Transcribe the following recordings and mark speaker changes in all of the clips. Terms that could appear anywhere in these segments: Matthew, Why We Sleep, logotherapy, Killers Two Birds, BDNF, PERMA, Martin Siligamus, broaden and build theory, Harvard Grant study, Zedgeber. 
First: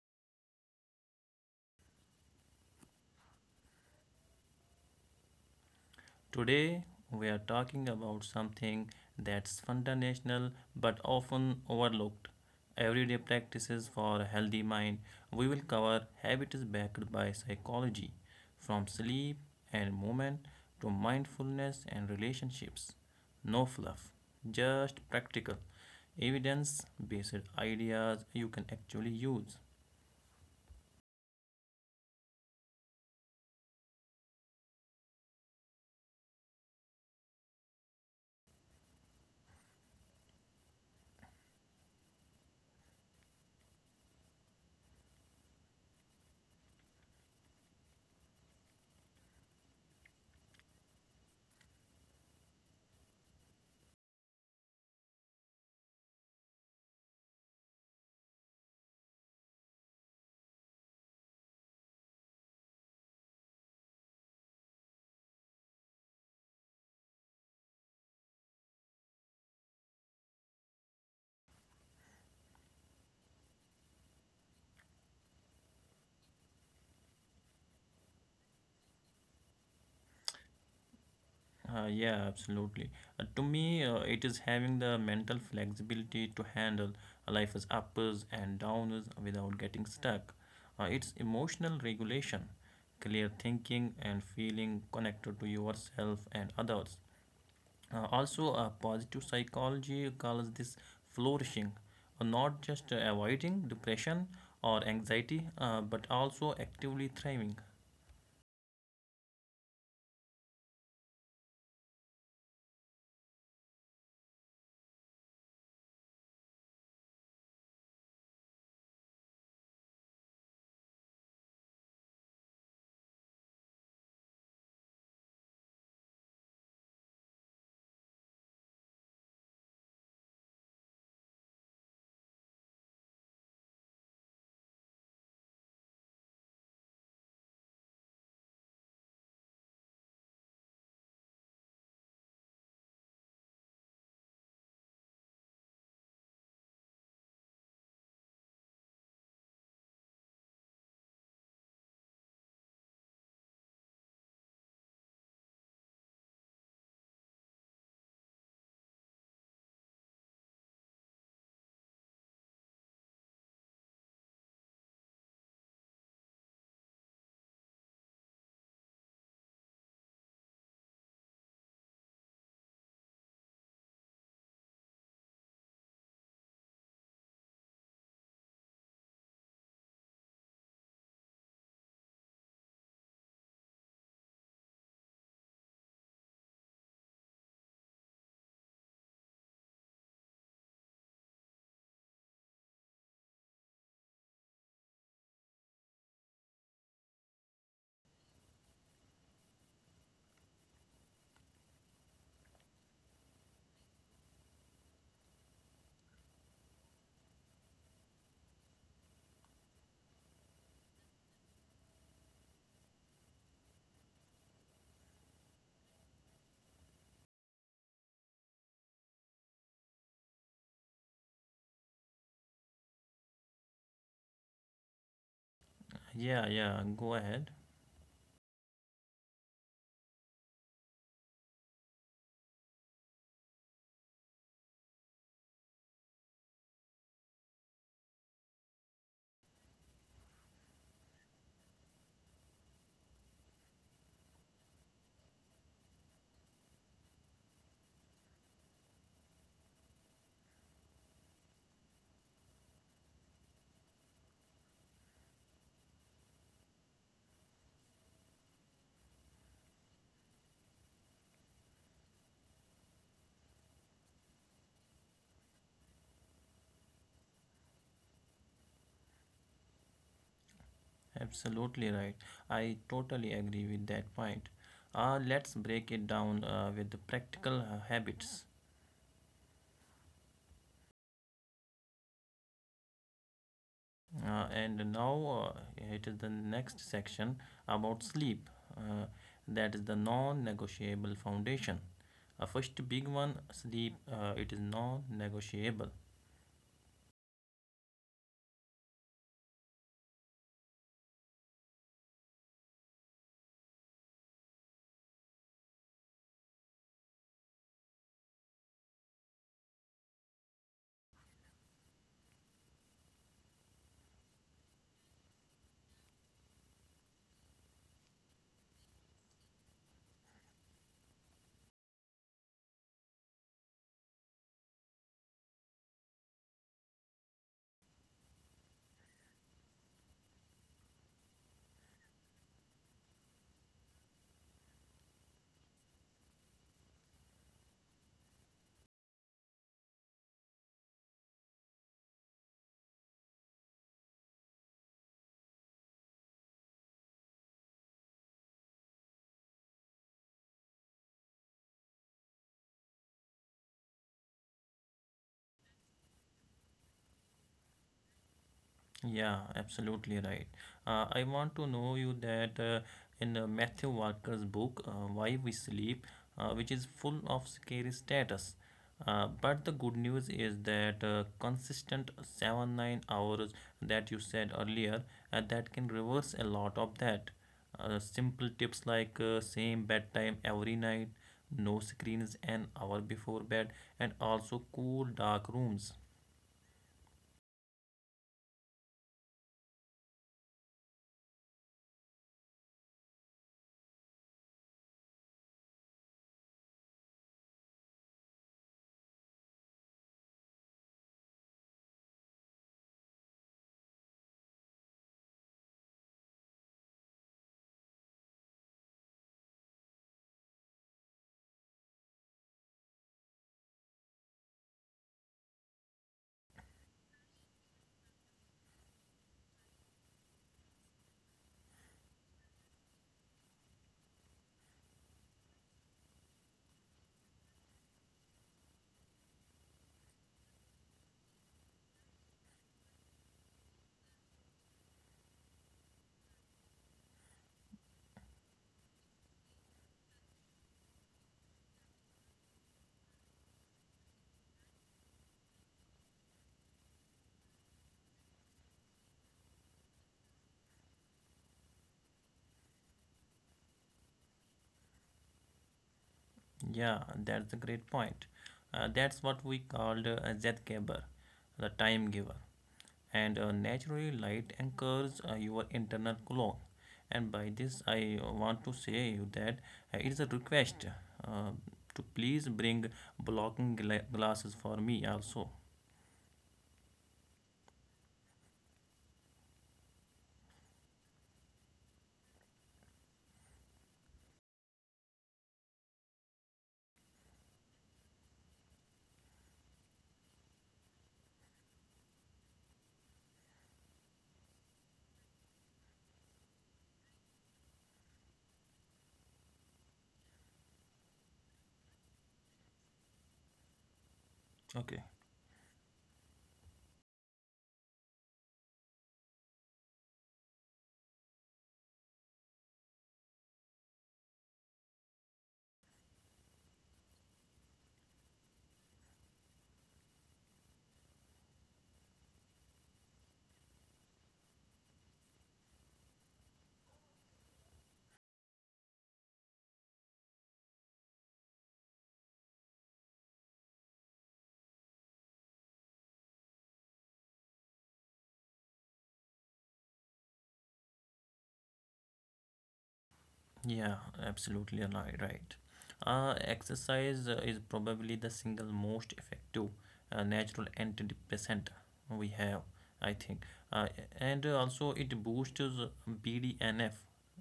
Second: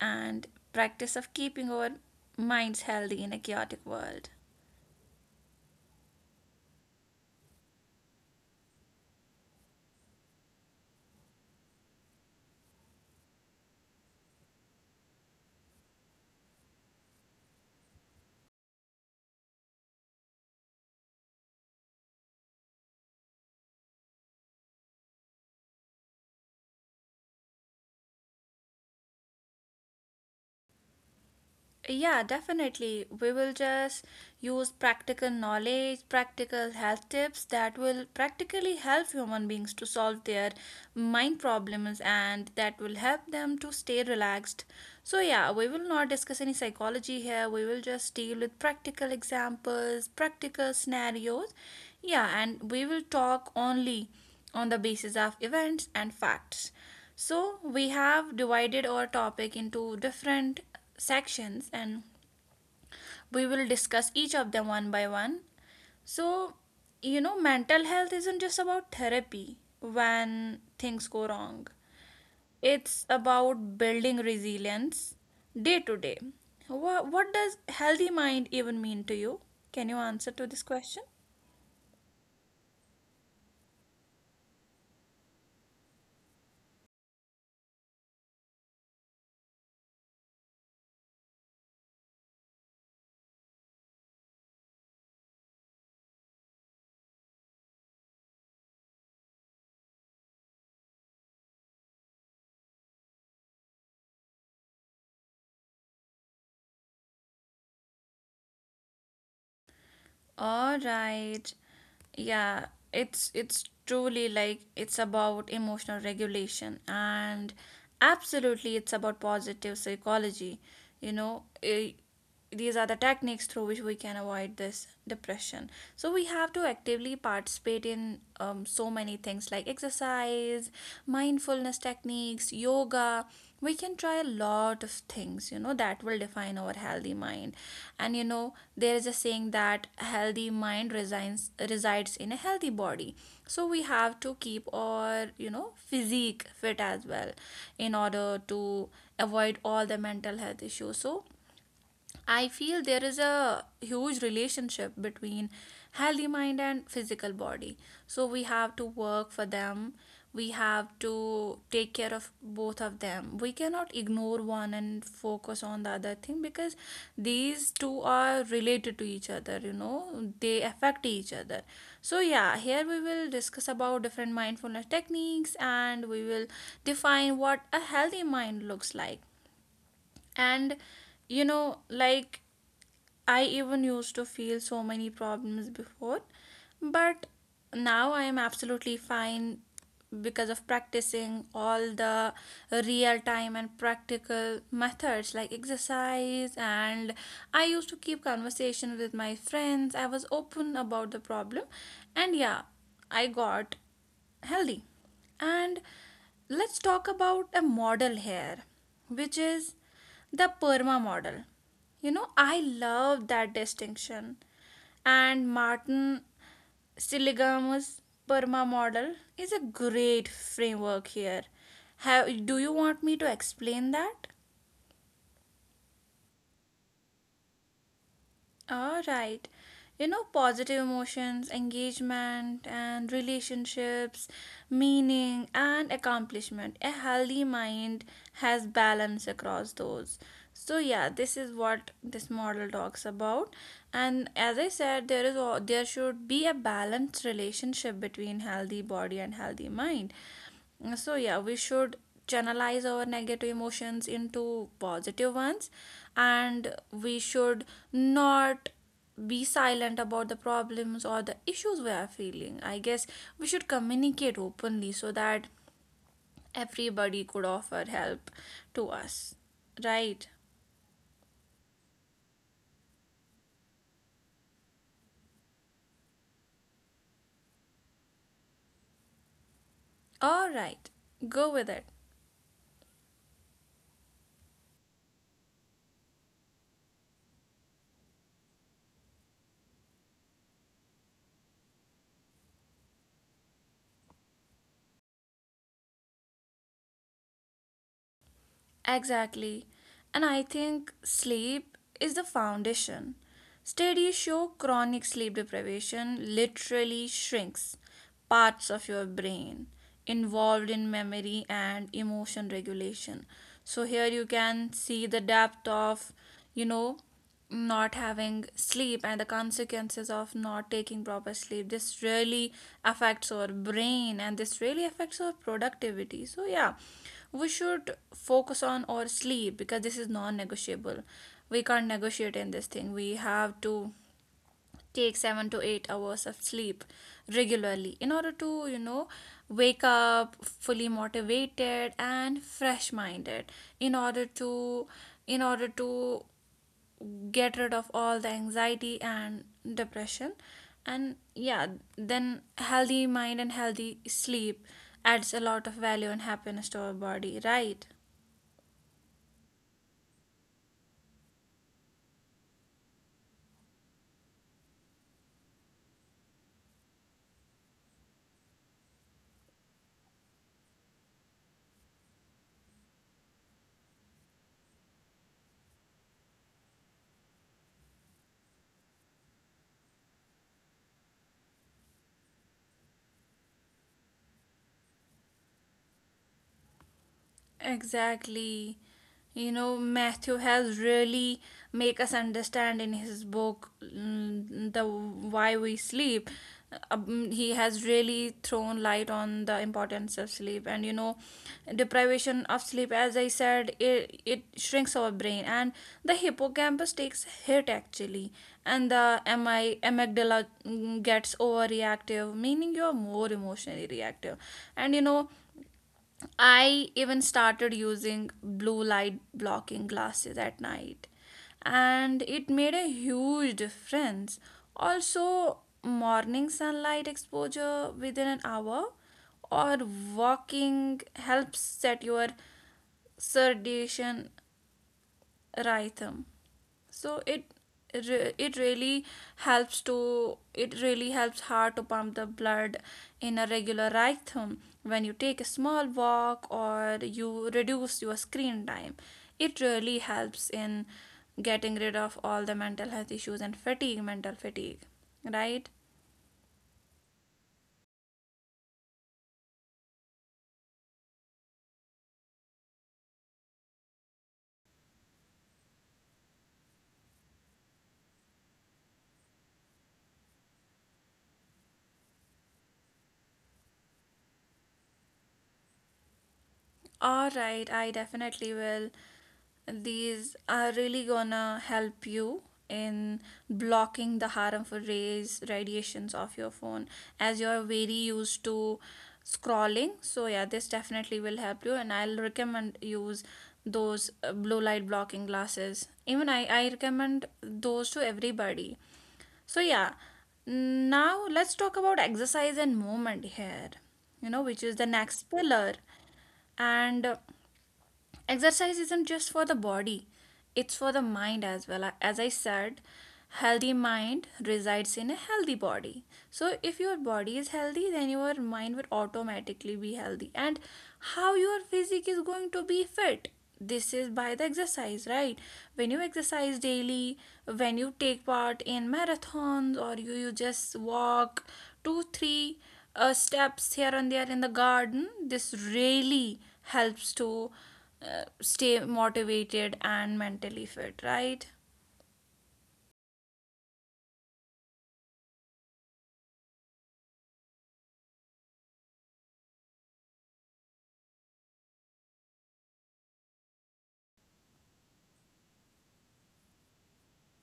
Speaker 1: and practice of keeping our minds healthy in a chaotic world.
Speaker 2: Today, we are talking about something that's fundamental but often overlooked, everyday practices for a healthy mind. We will cover habits backed by psychology, from sleep and movement to mindfulness and relationships. No fluff, just practical, evidence based ideas you can actually use.
Speaker 1: Yeah, definitely. We will just use practical knowledge, practical health tips that will practically help human beings to solve their mind problems and that will help them to stay relaxed. So, yeah, we will not discuss any psychology here. We will just deal with practical examples, practical scenarios. Yeah, and we will talk only on the basis of events and facts. So, we have divided our topic into different sections and we will discuss each of them one by one. So, Mental health isn't just about therapy when things go wrong, it's about building resilience day to day. What does healthy mind even mean to you? Can you answer to this question?
Speaker 2: Yeah, absolutely. To me, it is having the mental flexibility to handle life's uppers and downers without getting stuck. It's emotional regulation, clear thinking, and feeling connected to yourself and others. Also, positive psychology calls this flourishing, not just avoiding depression or anxiety, but also actively thriving.
Speaker 1: All right. Yeah, it's truly like it's about emotional regulation and absolutely it's about positive psychology. You know, eh, these are the techniques through which we can avoid this depression. So we have to actively participate in so many things like exercise, mindfulness techniques, yoga, we can try a lot of things, that will define our healthy mind. And there is a saying that healthy mind resides in a healthy body, so we have to keep our, physique fit as well in order to avoid all the mental health issues. So I feel there is a huge relationship between healthy mind and physical body. So we have to work for them. We have to take care of both of them. We cannot ignore one and focus on the other thing because these two are related to each other, they affect each other. So, yeah, here we will discuss about different mindfulness techniques and we will define what a healthy mind looks like. And you know, like I even used to feel so many problems before, but now I am absolutely fine because of practicing all the real time and practical methods like exercise, and I used to keep conversation with my friends. I was open about the problem and, yeah, I got healthy. And let's talk about a model here, which is the PERMA model. You know, I love that distinction. And Martin Siligamus Burma model is a great framework here. Do you want me to explain that?
Speaker 2: Yeah, yeah, go ahead.
Speaker 1: All right. You know, positive emotions, engagement, and relationships, meaning, and accomplishment. A healthy mind has balance across those. So yeah, this is what this model talks about. And as I said, there is there should be a balanced relationship between healthy body and healthy mind. So, yeah, we should channelize our negative emotions into positive ones and we should not be silent about the problems or the issues we are feeling. I guess we should communicate openly so that everybody could offer help to us. Right?
Speaker 2: Absolutely right. I totally agree with that point. Let's break it down with the practical habits.
Speaker 1: All right, go with it.
Speaker 2: And now it is the next section about sleep. Uh, that is the non-negotiable foundation. First big one, sleep. It is non-negotiable.
Speaker 1: Exactly. And I think sleep is the foundation. Studies show chronic sleep deprivation literally shrinks parts of your brain involved in memory and emotion regulation. So here you can see the depth of, you know, not having sleep and the consequences of not taking proper sleep. This really affects our brain and this really affects our productivity. So yeah, we should focus on our sleep because this is non-negotiable. We can't negotiate in this thing. We have to take 7 to 8 hours of sleep regularly in order to, wake up fully motivated and fresh minded, in order to in order to get rid of all the anxiety and depression. And yeah, then healthy mind and healthy sleep adds a lot of value and happiness to our body, right?
Speaker 2: Yeah, absolutely right. I want to know you that in Matthew Walker's book, Why We Sleep, which is full of scary status. But the good news is that consistent 7 9 hours that you said earlier, that can reverse a lot of that. Simple tips like same bedtime every night, no screens an hour before bed, and also cool dark rooms.
Speaker 1: Exactly. You know, Matthew has really make us understand in his book, the why we sleep. He has really thrown light on the importance of sleep, and you know, deprivation of sleep, as I said, it shrinks our brain, and the hippocampus takes a hit actually, and the mi amygdala gets overreactive, meaning you're more emotionally reactive. And you know, I even started using blue light blocking glasses at night, and it made a huge difference. Also, morning sunlight exposure within an hour or walking helps set your circadian rhythm. So it it really helps to, it really helps heart to pump the blood in a regular rhythm. When you take a small walk or you reduce your screen time, it really helps in getting rid of all the mental health issues and fatigue, mental fatigue, right?
Speaker 2: Yeah, that's a great point. That's what we called a Zedgeber, the time giver. And naturally, light anchors your internal clock. And by this, I want to say you that it is a request uh, to please bring blocking glasses for me also.
Speaker 1: All right, I definitely will. These are really gonna help you in blocking the harmful rays, radiations of your phone, as you're very used to scrolling. So yeah, this definitely will help you, and I'll recommend use those blue light blocking glasses. Even I recommend those to everybody. So yeah, now let's talk about exercise and movement here. You know, which is the
Speaker 2: Okay.
Speaker 1: next pillar. And exercise isn't just for the body, it's for the mind as well. As I said, healthy mind resides in a healthy body, so if your body is healthy then your mind will automatically be healthy. And how your physique is going to be fit? This is by the exercise, right? When you exercise daily, when you take part in marathons or you just walk 2 3 steps here and there in the garden, this really helps to stay motivated and mentally fit, right?
Speaker 2: Yeah, absolutely right, right. Exercise is probably the single most effective natural antidepressant we have, I think. Uh, and also it boosts BDNF,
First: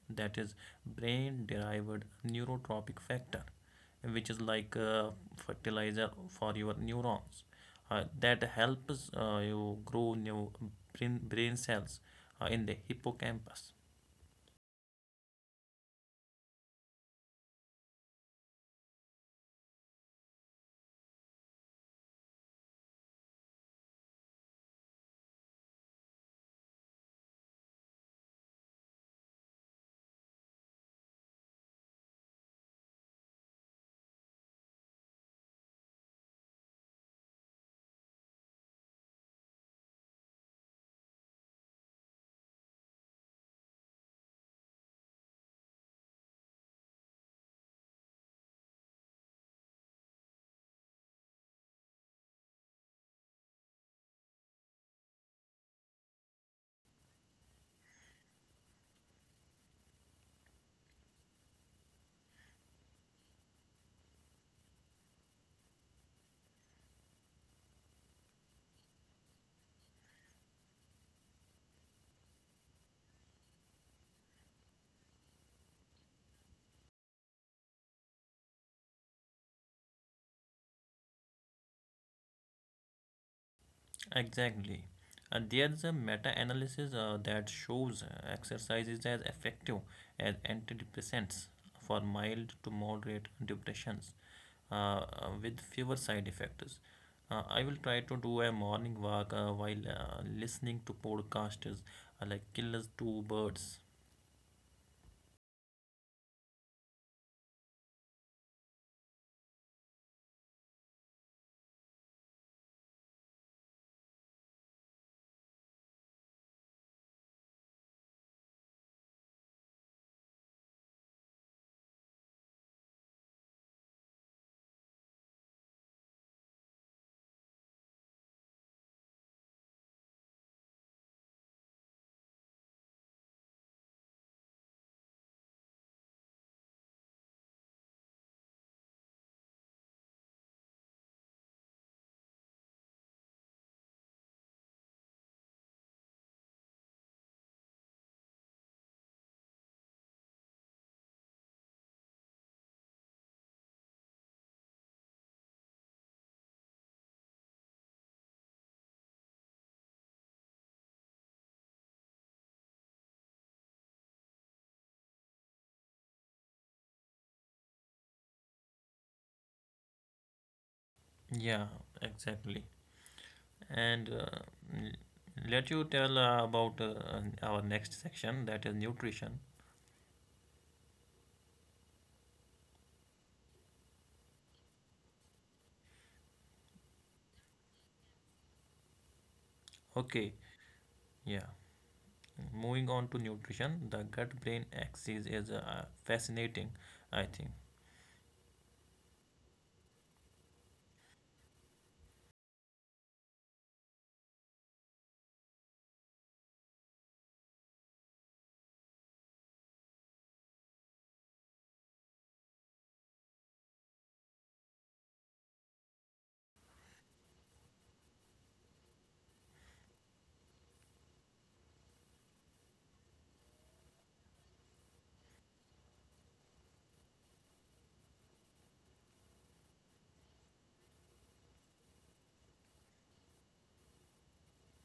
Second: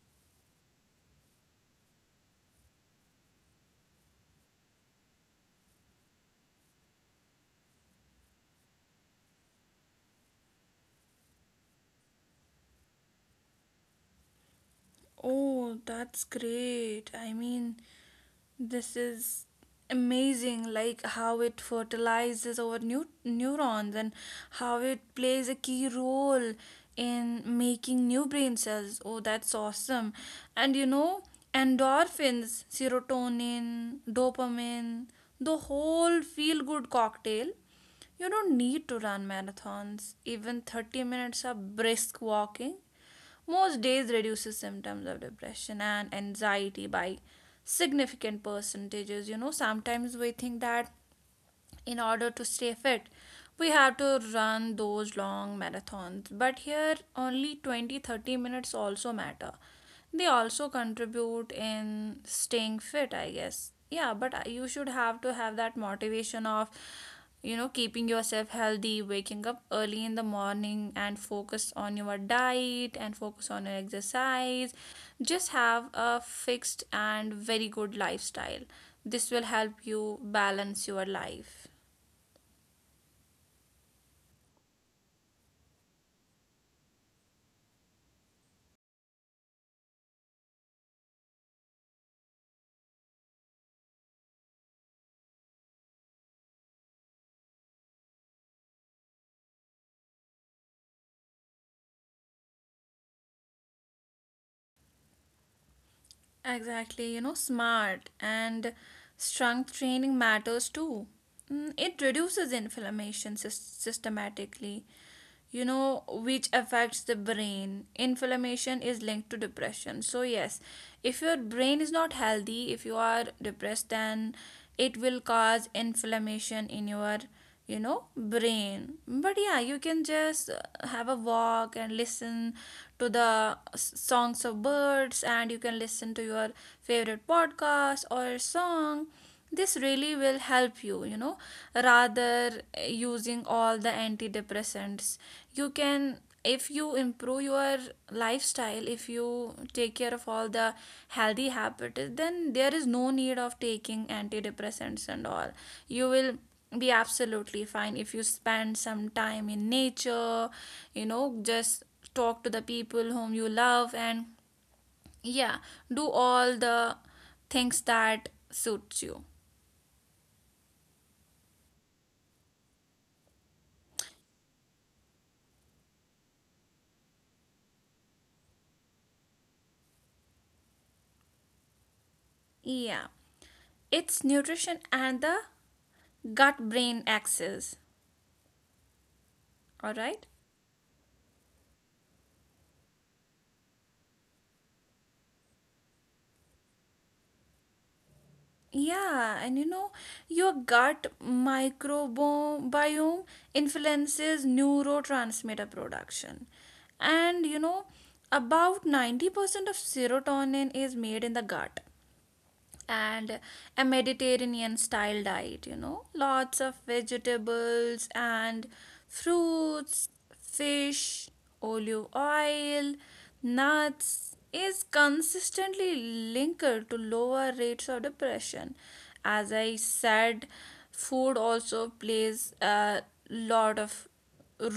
Speaker 2: that is brain-derived neurotropic factor, which is like fertilizer for your neurons. That helps you grow new brain cells in the hippocampus.
Speaker 1: Oh, that's great. I mean, this is amazing, like how it fertilizes our new neurons and how it plays a key role in making new brain cells. Oh, that's awesome. And you know, endorphins, serotonin, dopamine, the whole feel good cocktail. You don't need to run marathons. Even 30 minutes of brisk walking most days reduces symptoms of depression and anxiety by significant percentages. You know, sometimes we think that in order to stay fit we have to run those long marathons, but here only 20 to 30 minutes also matter. They also contribute in staying fit, I guess. Yeah, but you should have to have that motivation of, keeping yourself healthy, waking up early in the morning, and focus on your diet and focus on your exercise. Just have a fixed and very good lifestyle. This will help you balance your life.
Speaker 2: Exactly. And there's a meta analysis that shows exercise is as effective as antidepressants for mild to moderate depressions with fewer side effects. I will try to do a morning walk while listening to podcasters like Killers Two Birds.
Speaker 1: Exactly, you know, smart and strength training matters too. It reduces inflammation systematically, you know, which affects the brain. Inflammation is linked to depression, so yes, if your brain is not healthy, if you are depressed, then it will cause inflammation in your, brain. But yeah, you can just have a walk and listen to the songs of birds, and you can listen to your favorite podcast or song. This really will help you, you know, rather using all the antidepressants. You can, if you improve your lifestyle, if you take care of all the healthy habits, then there is no need of taking antidepressants and all. You will be absolutely fine if you spend some time in nature. You know, just talk to the people whom you love, and yeah, do all the things that suits you.
Speaker 2: Yeah, exactly. And l- let you tell about our next section that is nutrition.
Speaker 1: Yeah, it's nutrition and the gut brain axis. All right.
Speaker 2: Okay, yeah. Moving on to nutrition, the gut brain axis is fascinating, I think.
Speaker 1: Yeah, and you know, your gut microbiome influences neurotransmitter production. And you know, about 90% of serotonin is made in the gut. And a Mediterranean style diet, you know, lots of vegetables and fruits, fish, olive oil, nuts is consistently linked to lower rates of depression. As I said, food also plays a lot of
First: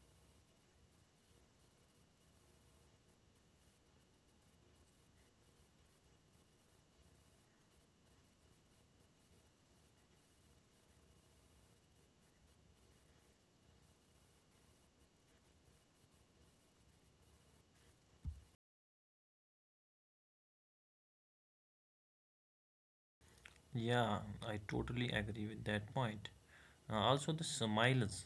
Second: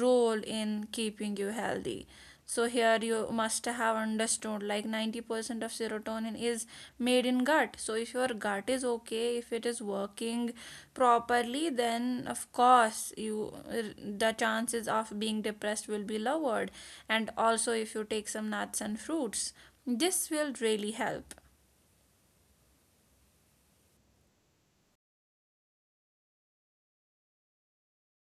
Speaker 1: role in keeping you healthy. So here you must have understood, like 90% of serotonin is made in gut. So if your gut is okay, if it is working properly, then of course you, the chances of being depressed will be lowered. And also if you take some nuts and fruits, this will really help.
Speaker 2: Yeah, I totally agree with that point. Also the smiles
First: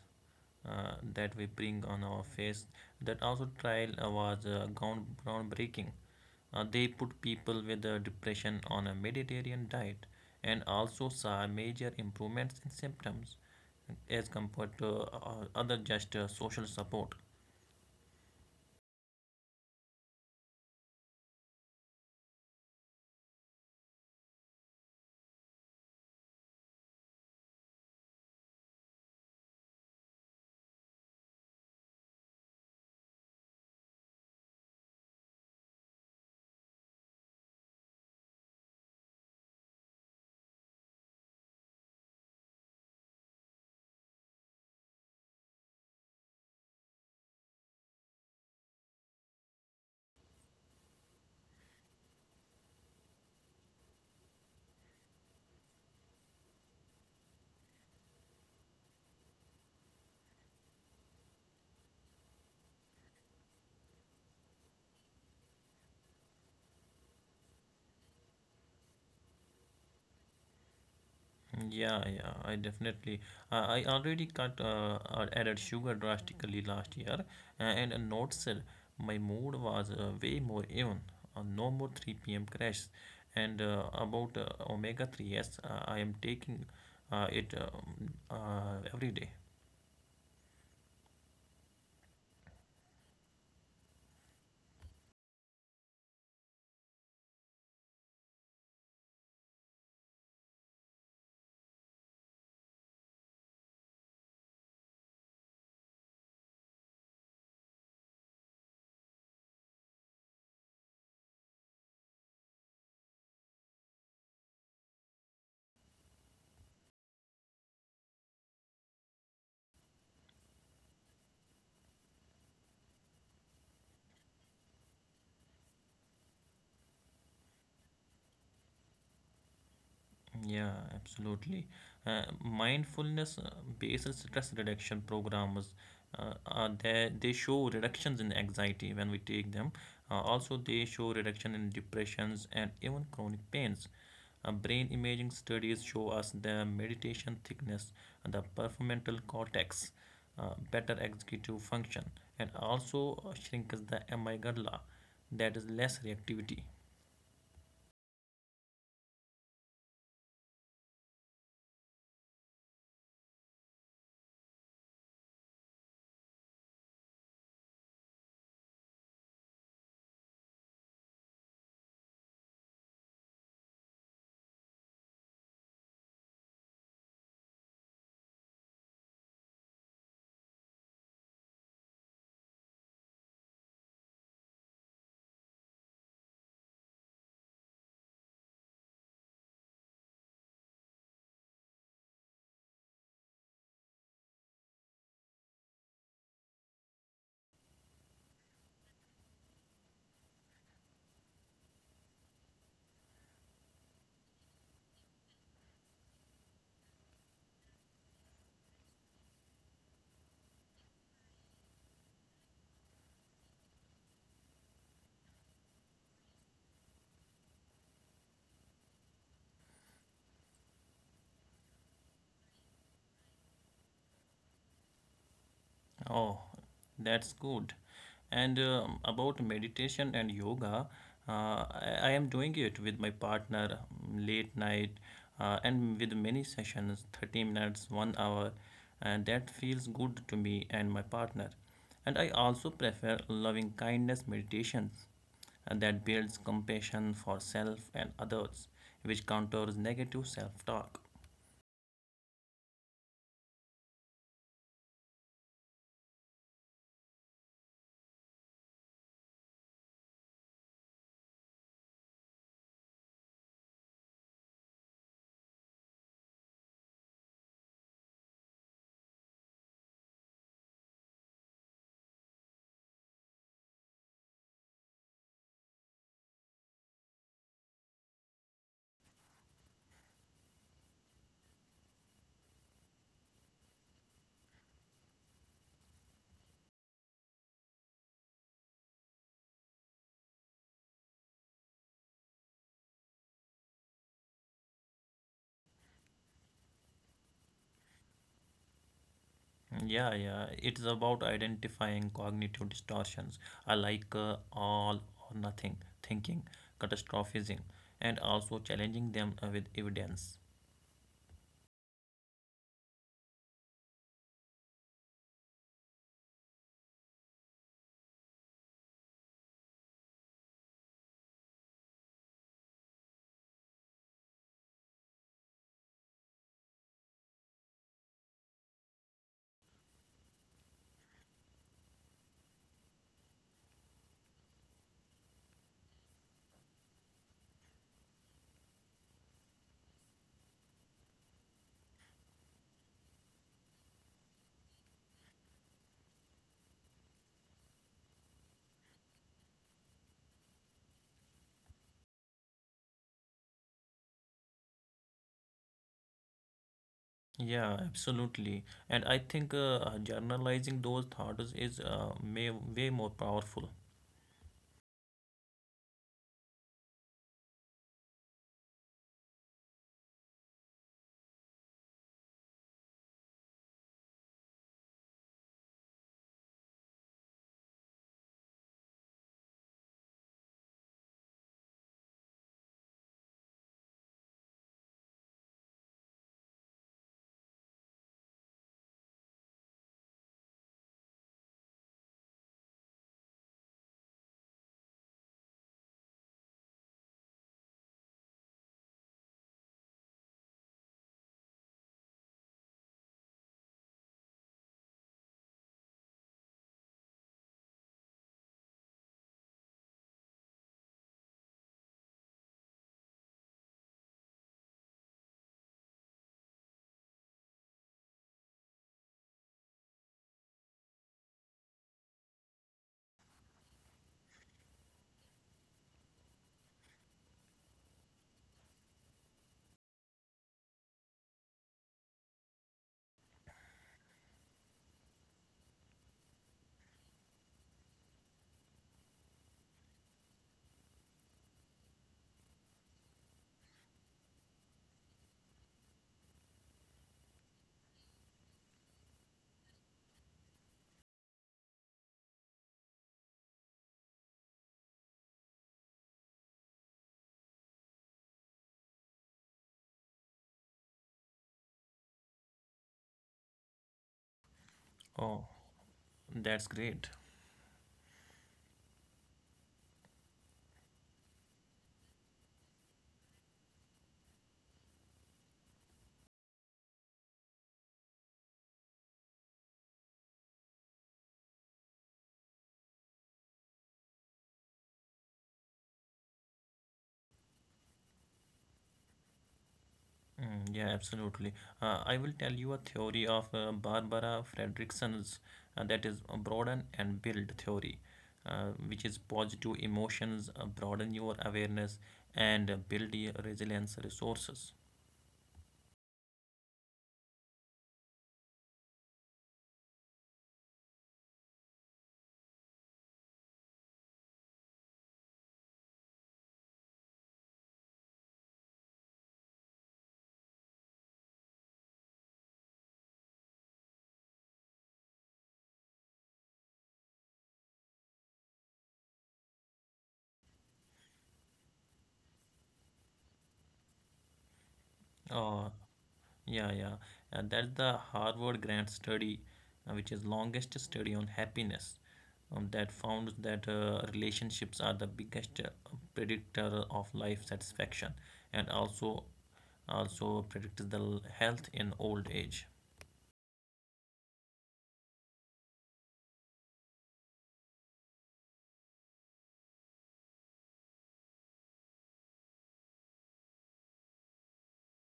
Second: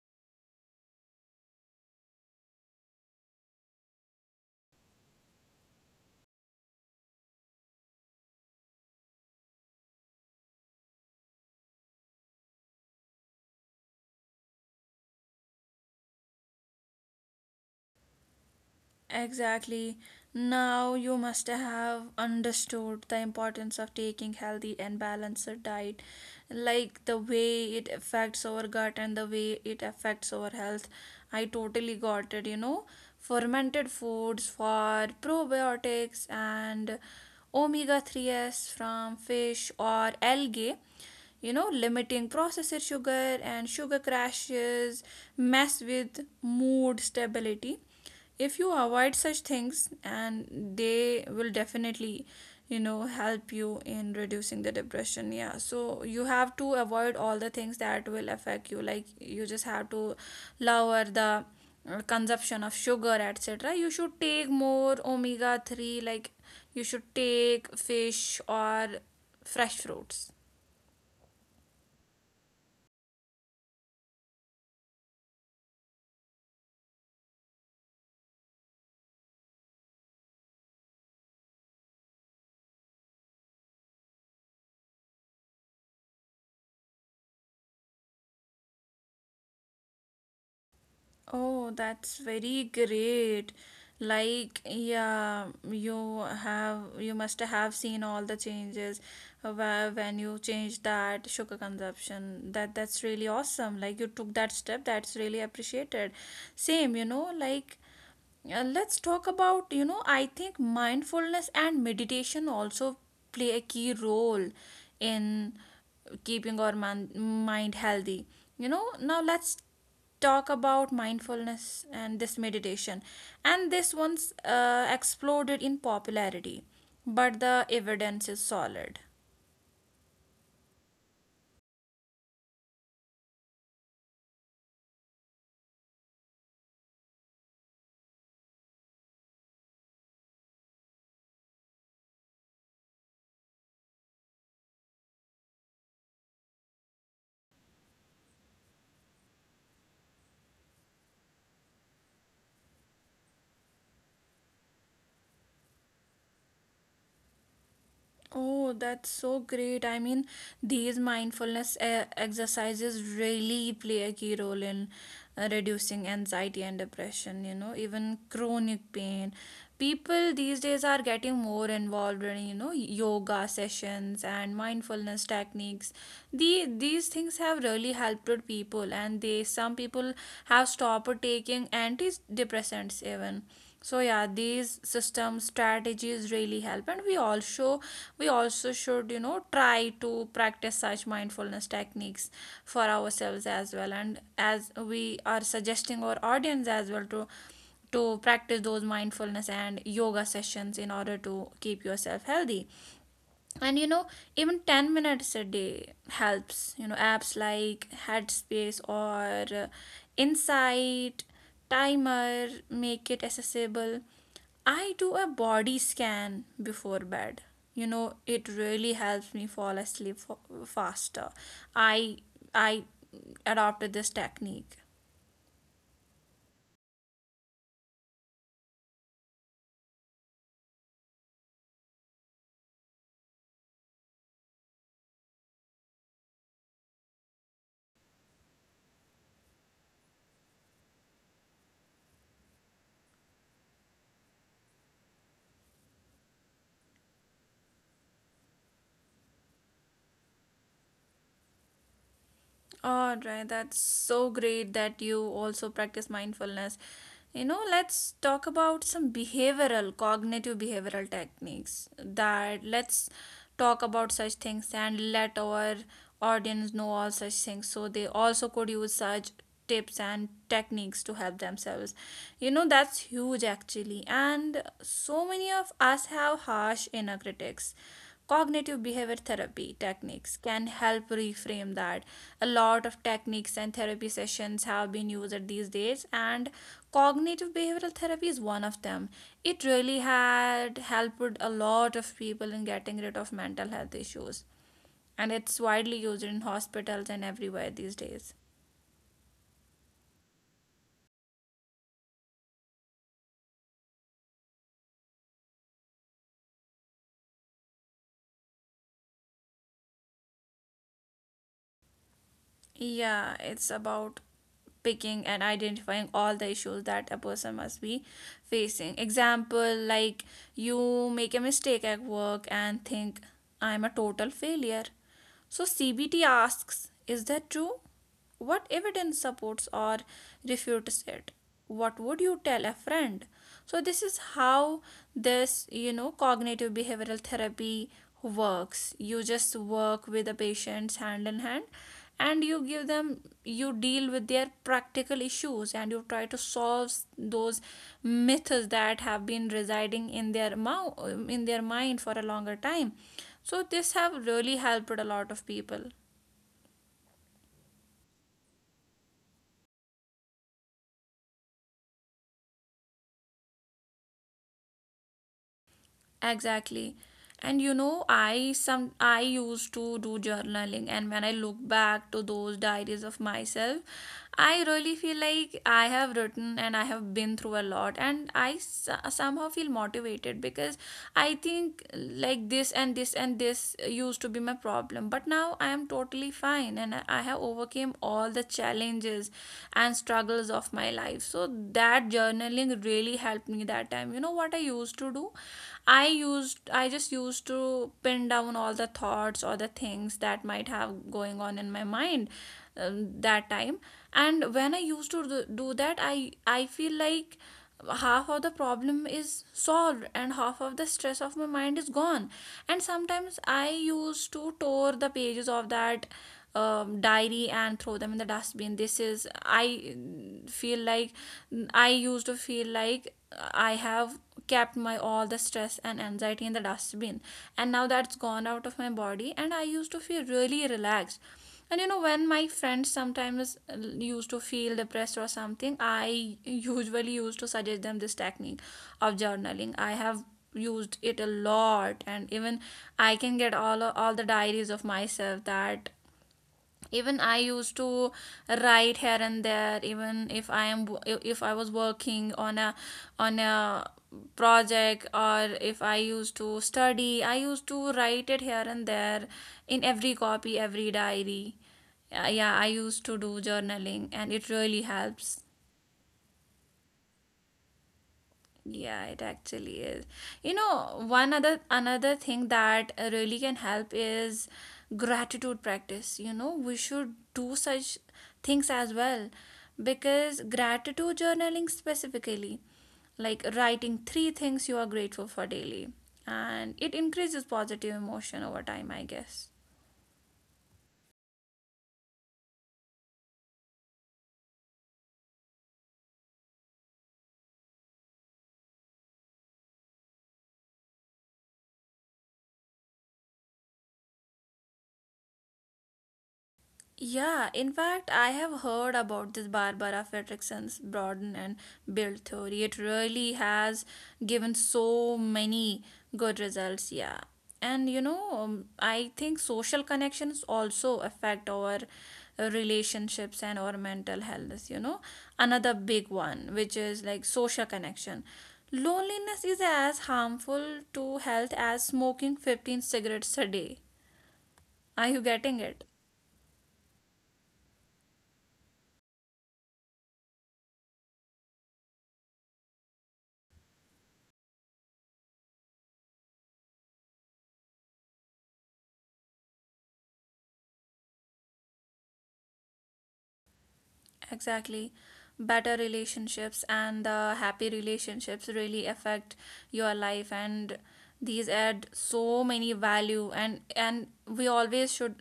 Speaker 2: that we bring on our face, that also trial was groundbreaking. They put people with depression on a Mediterranean diet, and also saw major improvements in symptoms as compared to other just social support.
Speaker 1: Exactly. Now you must have understood the importance of taking healthy and balanced diet, like the way it affects our gut and the way it affects our health. I totally got it, you know. Fermented foods for probiotics and omega 3s from fish or algae, you know, limiting processed sugar and sugar crashes mess with mood stability. If you avoid such things, and they will definitely, you know, help you in reducing the depression. Yeah, so you have to avoid all the things that will affect you, like you just have to lower the consumption of sugar, etc. You should take more omega 3, like you should take fish or fresh fruits.
Speaker 2: Yeah, yeah, I definitely. I already cut or added sugar drastically last year, and I noticed my mood was way more even. No more 3 p.m. crash. And about omega 3, yes, I am taking it every day.
Speaker 1: Oh, that's very great. Like, yeah, you have, you must have seen all the changes where when you changed that sugar consumption. That's really awesome. Like, you took that step, that's really appreciated. Same, you know, like let's talk about, you know, I think mindfulness and meditation also play a key role in keeping our mind healthy. You know, now let's talk about mindfulness and this meditation. And this one's exploded in popularity, but the evidence is solid.
Speaker 2: Yeah, absolutely. Mindfulness based stress reduction programs are there, they show reductions in anxiety when we take them. Also, they show reduction in depressions and even chronic pains. Brain imaging studies show us the meditation thickness, the prefrontal cortex, better executive function, and also shrinks the amygdala, that is less reactivity.
Speaker 1: Oh, that's so great. I mean, these mindfulness exercises really play a key role in reducing anxiety and depression, you know, even chronic pain. People these days are getting more involved in, you know, yoga sessions and mindfulness techniques. These things have really helped people, and they some people have stopped taking antidepressants even. So yeah, these system strategies really help, and we also should, you know, try to practice such mindfulness techniques for ourselves as well, and as we are suggesting our audience as well to practice those mindfulness and yoga sessions in order to keep yourself healthy. And you know, even 10 minutes a day helps. You know, apps like Headspace or Insight Timer make it accessible. I do a body scan before bed. You know, it really helps me fall asleep faster. I i adopted this technique.
Speaker 2: Oh, that's good. And about meditation and yoga, I am doing it with my partner late night and with many sessions 30 minutes, 1 hour, and that feels good to me and my partner. And I also prefer loving kindness meditations and that builds compassion for self and others, which counters negative self talk.
Speaker 1: All right, that's so great that you also practice mindfulness. You know, let's talk about some behavioral, cognitive behavioral techniques that Let's talk about such things and let our audience know all such things so they also could use such tips and techniques to help themselves. You know, that's huge, actually. And so many of us have harsh inner critics. Cognitive behavior therapy techniques can help reframe that. A lot of techniques and therapy sessions have been used these days, and cognitive behavioral therapy is one of them. It really had helped a lot of people in getting rid of mental health issues, and it's widely used in hospitals and everywhere these days.
Speaker 2: Yeah, yeah. It's about identifying cognitive distortions. I like all or nothing thinking, catastrophizing, and also challenging them with evidence.
Speaker 1: Yeah, it's about picking and identifying all the issues that a person must be facing. Example, like you make a mistake at work and think, I'm a total failure. So CBT asks, is that true? What evidence supports or refutes it? What would you tell a friend? So this is how this, you know, cognitive behavioral therapy works. You just work with the patients hand in hand, and you give them you deal with their practical issues and you try to solve those myths that have been residing in their mouth in their mind for a longer time. So this have really helped a lot of people.
Speaker 2: Yeah, absolutely. And I think journalizing those thoughts is way more powerful.
Speaker 1: Exactly. And you know, I used to do journaling, and when I look back to those diaries of myself, I really feel like I have written and I have been through a lot, and somehow feel motivated because I think like this and this and this used to be my problem, but now I am totally fine and I have overcame all the challenges and struggles of my life. So that journaling really helped me that time. You know what I used to do? I just used to pin down all the thoughts or the things that might have going on in my mind that time. And when I used to do that, I feel like half of the problem is solved and half of the stress of my mind is gone. And sometimes I used to tore the pages of that diary and throw them in the dustbin. This is I feel like, I used to feel like I have kept my all the stress and anxiety in the dustbin, and now that's gone out of my body, and I used to feel really relaxed. And you know, when my friends sometimes used to feel depressed or something, I usually used to suggest them this technique of journaling. I have used it a lot, and even I can get all the diaries of myself. That Even I used to write here and there, even if I am if I was working on a on a project, or if I used to study, I used to write it here and there in every copy, every diary. Yeah, I used to do journaling and it really
Speaker 2: Oh,
Speaker 1: helps.
Speaker 2: that's great.
Speaker 1: Yeah, it actually is. You know, one other another thing that really can help is gratitude practice. You know, we should do such things as well, because gratitude journaling specifically, like writing three things you are grateful for daily, and it increases positive emotion over time, I guess.
Speaker 2: Mm, yeah, absolutely. I will tell you a theory of Barbara Fredrickson's, that is a broaden and build theory, which is positive emotions broaden your awareness and build your resilience resources.
Speaker 1: Yeah, in fact, I have heard about this Barbara Fredrickson's broaden and build theory. It really has given so many good results. Yeah, and you know, I think social connections also affect our relationships and our mental health. You know, another big one, which is like social connection. Loneliness is as harmful to health as smoking 15 cigarettes a day. Are you getting
Speaker 2: Uh,
Speaker 1: it?
Speaker 2: yeah, yeah. And that's the Harvard Grant study, which is longest study on happiness. That found that relationships are the biggest predictor of life satisfaction, and also predicts the health in old age.
Speaker 1: Exactly. Better relationships and the happy relationships really affect your life, and these add so many value, and we always should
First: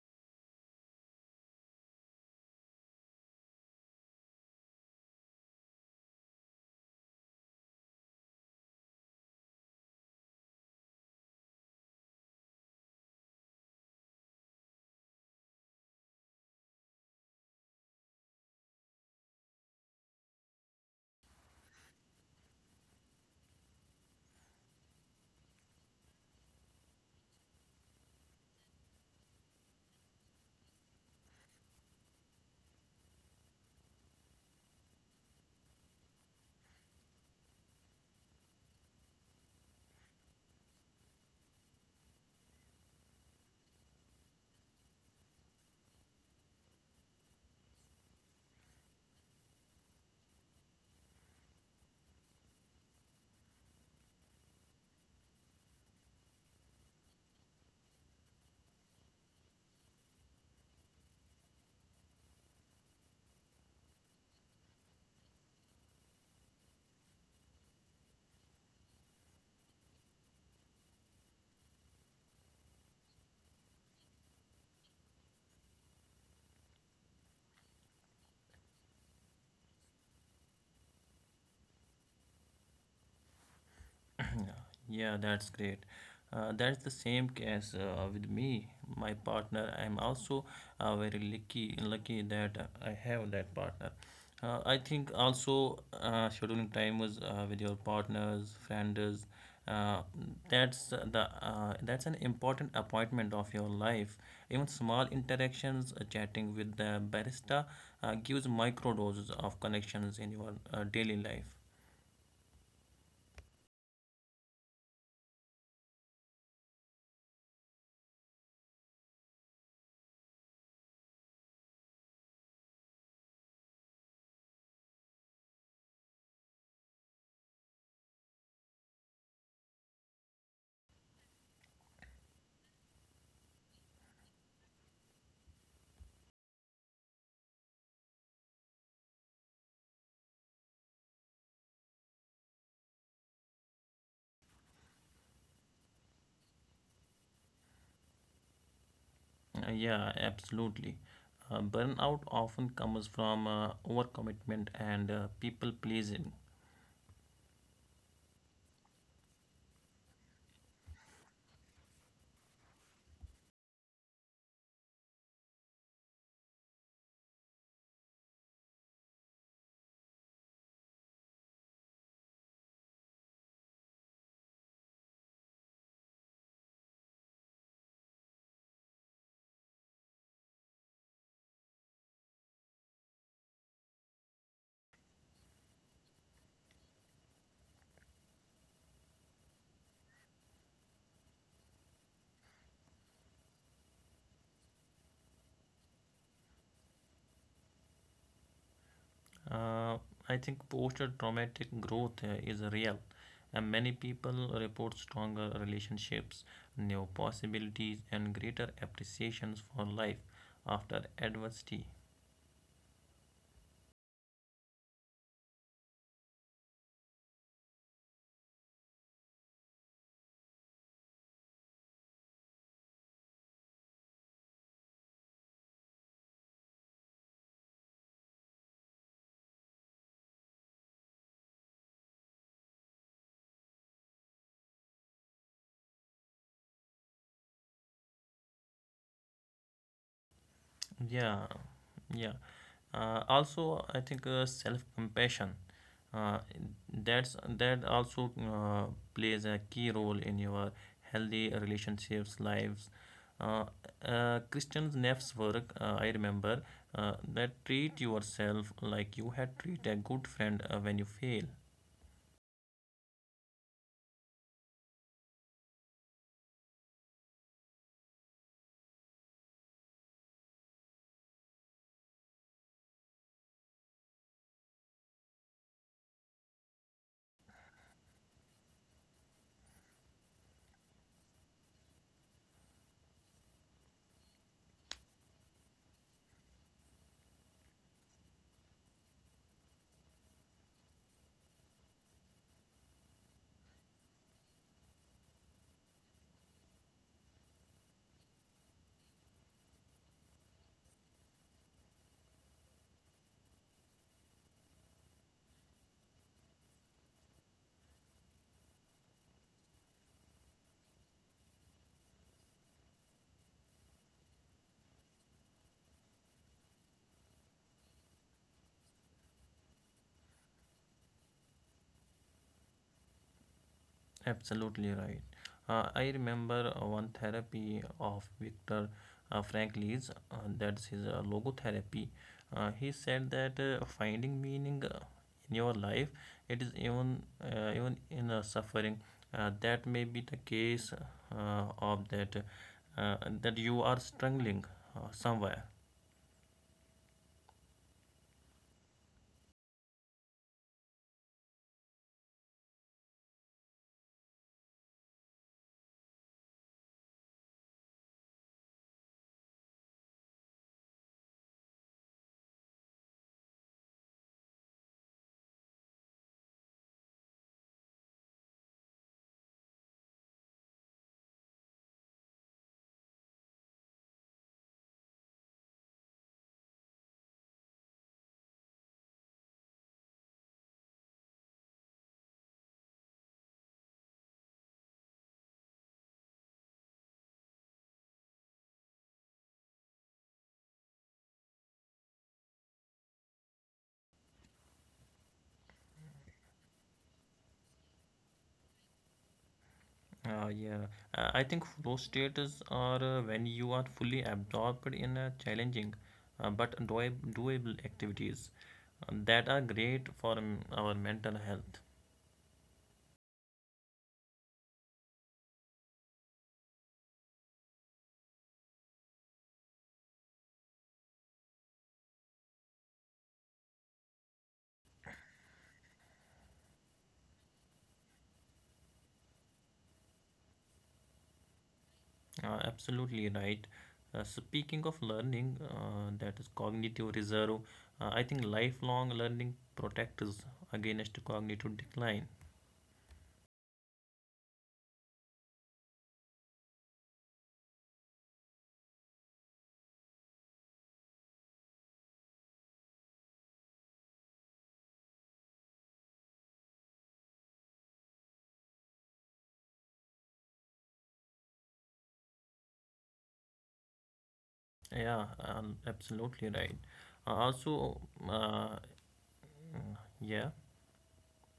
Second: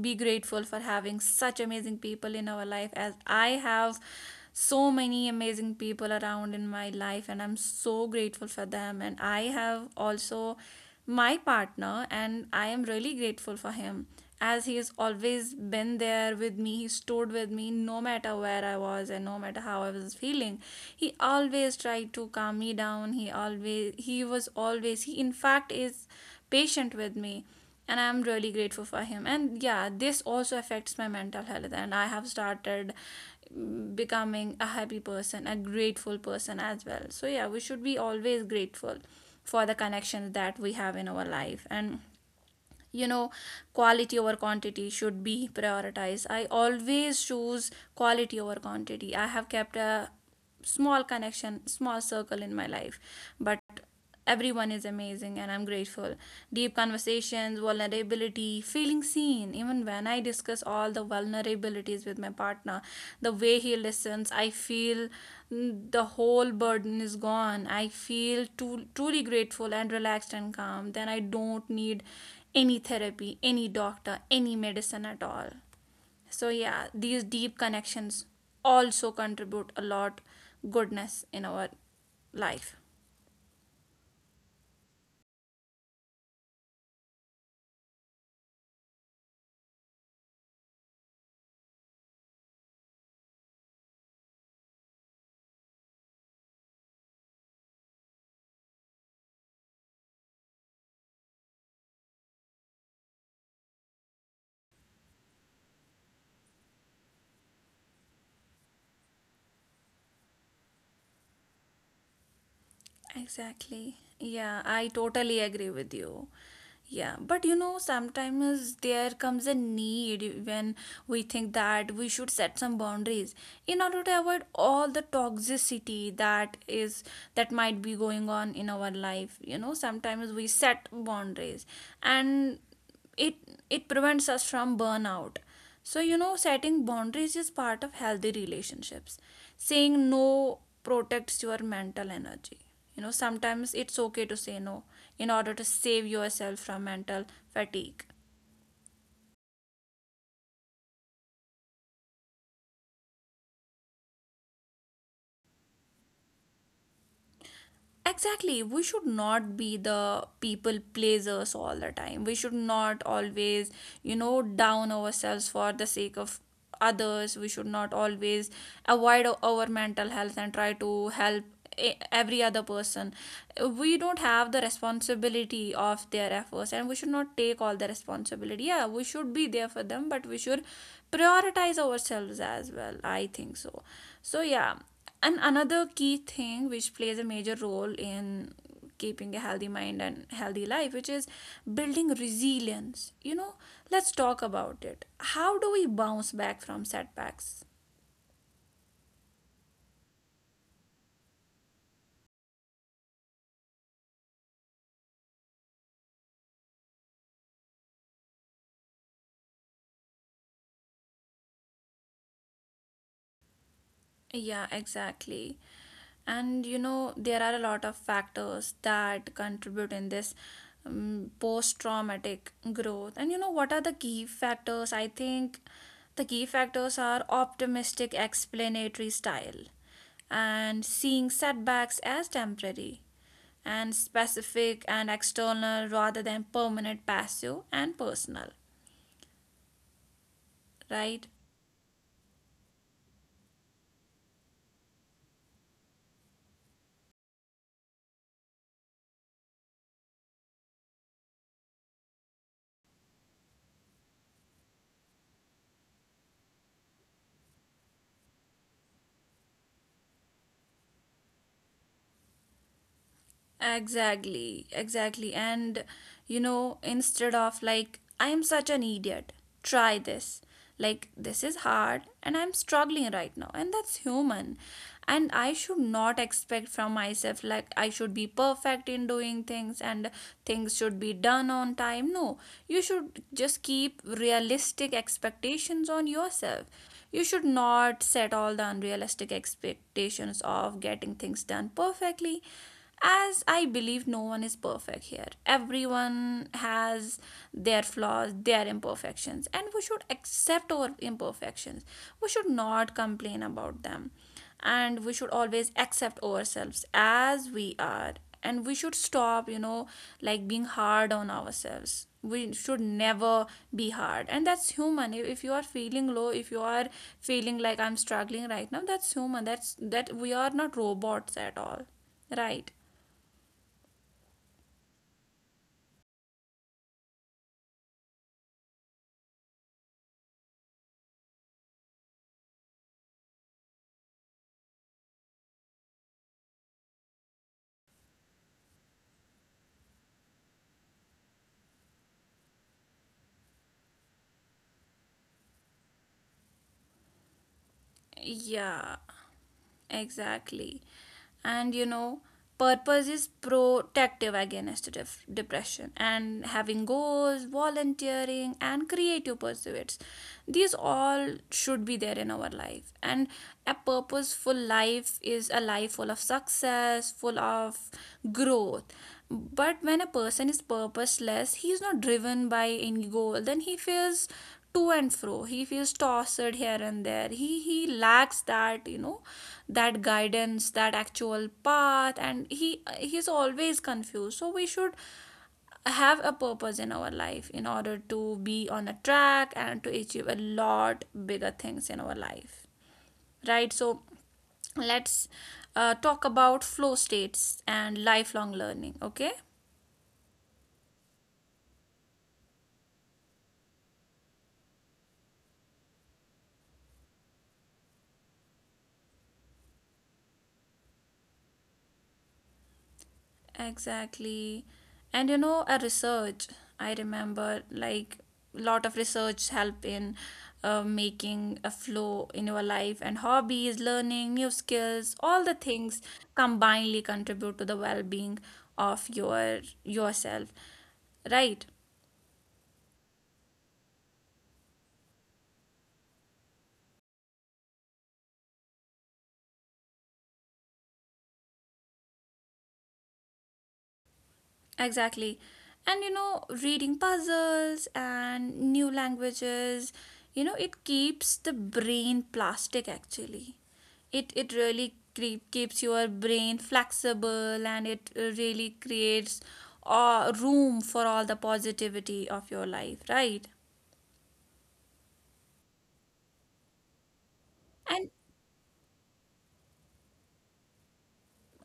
Speaker 1: be grateful for having such amazing people in our life, as I have so many amazing people around in my life and I'm so grateful for them. And I have also my partner, and I am really grateful for him, as he has always been there with me. He stood with me no matter where I was and no matter how I was feeling. He always tried to calm me down. He always, he was always, He in fact is patient with me, and I'm really grateful for him. And yeah, this also affects my mental health, and I have started becoming a happy person, a grateful person as well. So yeah, we should be always grateful for the connections that we have in our life. And you know, quality over quantity should be prioritized. I always choose quality over quantity. I have kept a small connection, small circle in my life, but everyone is amazing and I'm grateful. Deep conversations, vulnerability, feeling seen. Even when I discuss all the vulnerabilities with my partner, the way he listens, I feel the whole burden is gone. I feel truly grateful and relaxed and calm. Then I don't need any therapy, any doctor, any medicine at all. So, yeah, these deep connections also contribute a lot goodness in our life.
Speaker 2: Yeah, that's great. That's the same case with me, my partner. I'm also very lucky that I have that partner. I think also scheduling time was with your partners, friends. Uh, that's an important appointment of your life. Even small interactions, chatting with the barista, gives micro doses of connections in your daily life.
Speaker 1: Exactly. Yeah, I totally agree with you. Yeah, but you know, sometimes there comes a need when we think that we should set some boundaries in order to avoid all the toxicity that is that might be going on in our life. You know, sometimes we set boundaries, and it it prevents us from burnout. So you know, setting boundaries is part of healthy relationships. Saying no protects your mental energy. You know, sometimes it's okay to say no in order to save yourself from mental fatigue.
Speaker 2: Yeah, absolutely. Burnout often comes from overcommitment and people pleasing.
Speaker 1: Exactly. We should not be the people pleasers all the time. We should not always, you know, down ourselves for the sake of others. We should not always avoid our mental health and try to help every other person. We don't have the responsibility of their efforts and we should not take all the responsibility. Yeah, we should be there for them, but we should prioritize ourselves as well, I think so. So, yeah, and another key thing which plays a major role in keeping a healthy mind and healthy life, which is building resilience. You know, let's talk about it. How do we bounce back from setbacks?
Speaker 2: Uh, I think post-traumatic growth is real, and many people report stronger relationships, new possibilities, and greater appreciations for life after adversity.
Speaker 1: Yeah, exactly. And you know, there are a lot of factors that contribute in this post-traumatic growth. And you know, what are the key factors? I think the key factors are optimistic explanatory style, and seeing setbacks as temporary and specific and external rather than permanent, passive and personal, right?
Speaker 2: Yeah, yeah. Also, I think self-compassion uh, that also plays a key role in your healthy relationships lives. uh, christian Neff's work, I remember, that treat yourself like you had treat a good friend when you fail.
Speaker 1: Exactly, exactly. And you know, instead of like, I am such an idiot, try this. Like, this is hard and I'm struggling right now. And that's human. And I should not expect from myself, like, I should be perfect in doing things and things should be done on time. No, you should just keep realistic expectations on yourself. You should not set all the unrealistic expectations of getting things done perfectly, as I believe no one is perfect here. Everyone has their flaws, their imperfections, and we should accept our imperfections. We should not complain about them, and we should always accept ourselves as we are. And we should stop, you know, like being hard on ourselves. We should never be hard. And that's human. If you are feeling low, if you are feeling like I'm struggling right now, that's human. That we are not robots at all, right?
Speaker 2: Absolutely right. I remember one therapy of Viktor Frankl's, that's his logotherapy. He said that finding meaning in your life, it is even in suffering. That may be the case of uh, that you are struggling somewhere.
Speaker 1: Yeah, exactly. And you know, purpose is protective against depression, and having goals, volunteering, and creative pursuits, these all should be there in our life. And a purposeful life is a life full of success, full of growth. But when a person is purposeless, he is not driven by any goal, then he feels to and fro. He feels tossed here and there. He lacks that, that guidance, that actual path, and he's always confused. So we should have a purpose in our life in order to be on a track and to achieve a lot bigger things in our life, right? So let's talk about flow states and lifelong learning. Okay.
Speaker 2: Yeah. I think flow states are when you are fully absorbed in a challenging but doable activities that are great for our mental health.
Speaker 1: Exactly. And you know, a research, I remember, like, lot of research help in making a flow in your life, and hobbies, learning new skills, all the things combinedly contribute to the well-being of yourself. Right?
Speaker 2: Absolutely right. Speaking of learning, that is cognitive reserve. I think lifelong learning protects us against cognitive decline.
Speaker 1: Exactly. And you know, reading puzzles and new languages, you know, it keeps the brain plastic actually. It really keeps your brain flexible, and it really creates room for all the positivity of your life, right?
Speaker 2: Yeah, absolutely right.
Speaker 1: And
Speaker 2: Also, uh, yeah,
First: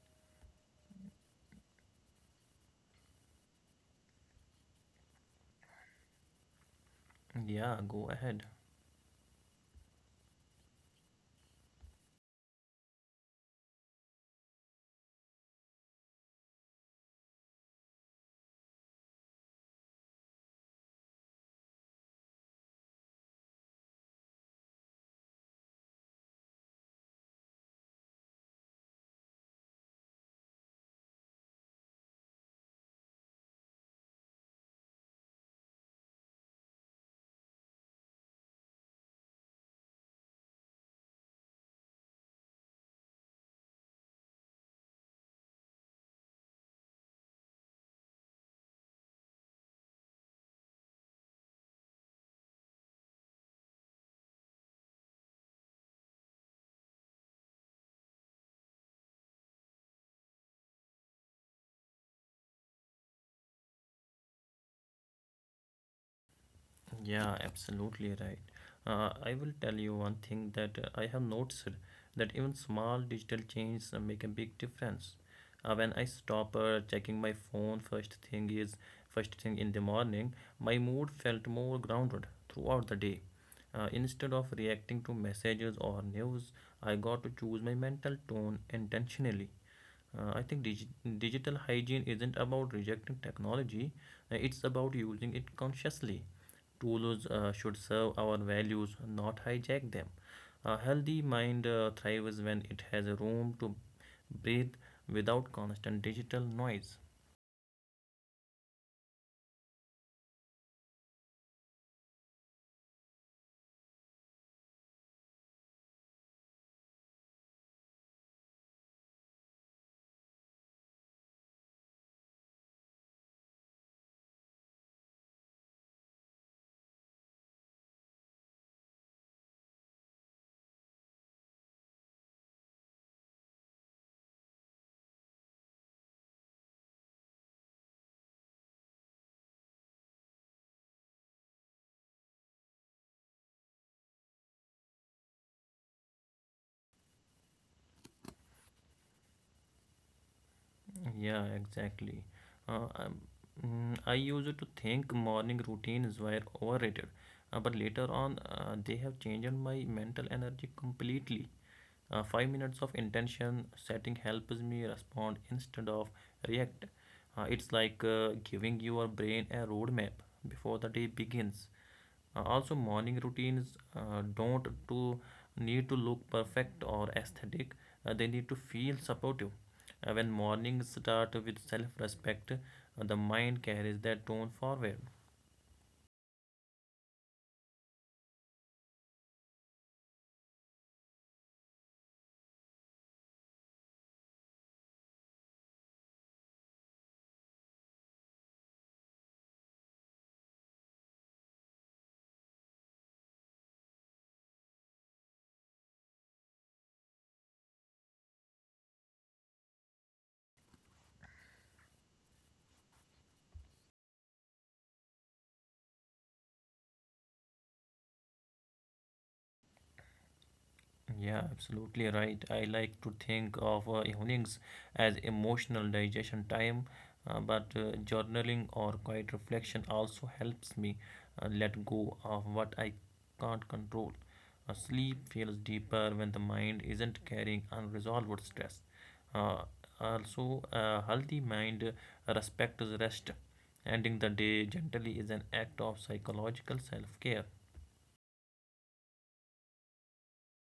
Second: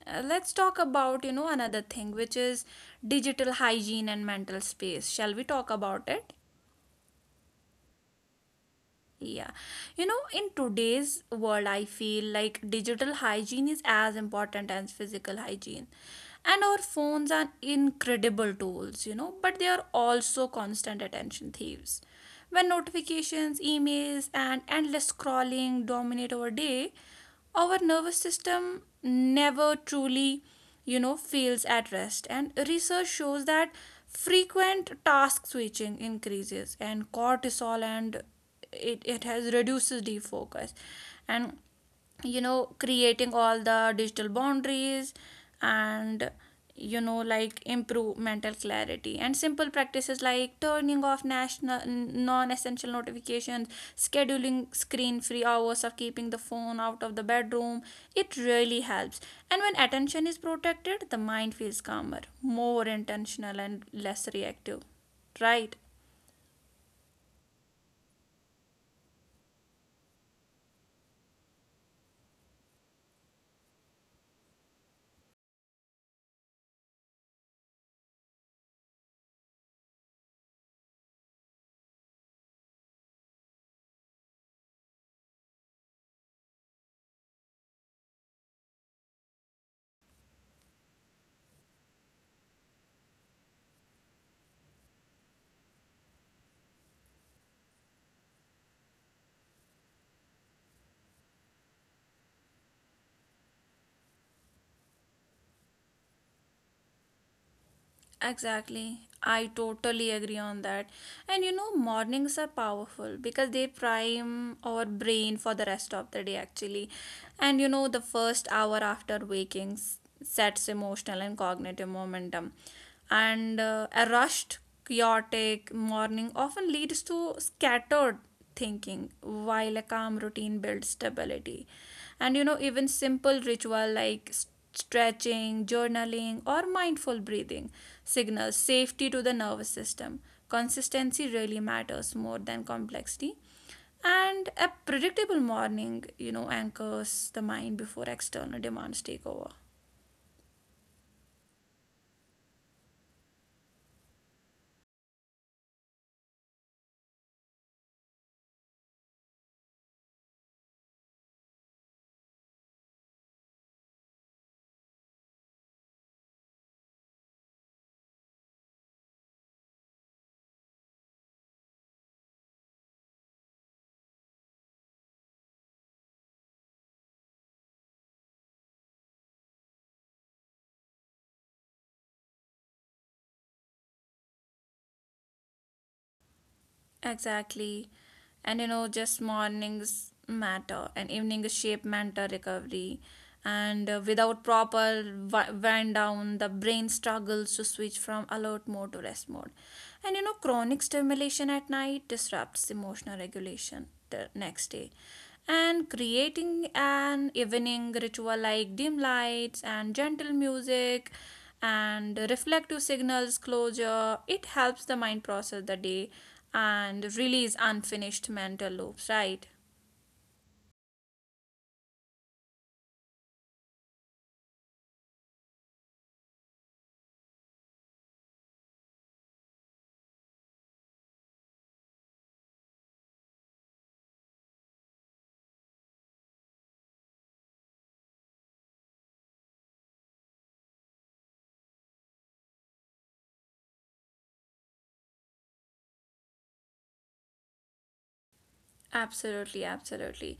Speaker 1: let's talk about, you know, another thing which is digital hygiene and mental space. Shall we talk about it?
Speaker 2: yeah, go ahead.
Speaker 1: Yeah. You know, in today's world, I feel like digital hygiene is as important as physical hygiene. And our phones are incredible tools, you know, but they are also constant attention thieves. When notifications, emails, and endless scrolling dominate our day, our nervous system never truly, you know, feels at rest. And research shows that frequent task switching increases and cortisol, and it has reduces defocus, and you know, creating all the digital boundaries and you know, like, improve mental clarity. And simple practices like turning off national non-essential notifications, scheduling screen free hours, or keeping the phone out of the bedroom, it really helps. And when attention is protected, the mind feels calmer, more intentional, and less reactive, right?
Speaker 2: Yeah, absolutely right. I will tell you one thing that I have noticed that even small digital changes make a big difference. When I stop checking my phone first thing in the morning, my mood felt more grounded throughout the day. Instead of reacting to messages or news, I got to choose my mental tone intentionally. I think digital hygiene isn't about rejecting technology, it's about using it consciously. Tools should serve our values, not hijack them. A healthy mind thrives when it has room to breathe without constant digital noise.
Speaker 1: Exactly. I totally agree on that. And you know, mornings are powerful because they prime our brain for the rest of the day, actually. And you know, the first hour after waking sets emotional and cognitive momentum. And a rushed, chaotic morning often leads to scattered thinking, while a calm routine builds stability. And you know, even simple ritual like stretching, journaling, or mindful breathing signals safety to the nervous system. Consistency really matters more than complexity. And a predictable morning, you know, anchors the mind before external demands take over.
Speaker 2: Yeah, exactly. Uh, um, I used to think morning routines were overrated, but later on, they have changed my mental energy completely. 5 minutes of intention setting helps me respond instead of react. It's like giving your brain a roadmap before the day begins. Also, morning routines don't to need to look perfect or aesthetic. They need to feel supportive. When mornings start with self-respect, the mind carries that tone forward.
Speaker 1: Exactly. And you know, just mornings matter and evening shape mental recovery. And without proper wind down, the brain struggles to switch from alert mode to rest mode. And you know, chronic stimulation at night disrupts emotional regulation the next day. And creating an evening ritual like dim lights and gentle music and reflective signals closure, it helps the mind process the day and release unfinished mental loops, right?
Speaker 2: Yeah, absolutely right. I like to think of evenings as emotional digestion time, but journaling or quiet reflection also helps me let go of what I can't control. Sleep feels deeper when the mind isn't carrying unresolved stress. Uh, Also, a healthy mind respects rest. Ending the day gently is an act of psychological self care.
Speaker 1: Absolutely, absolutely.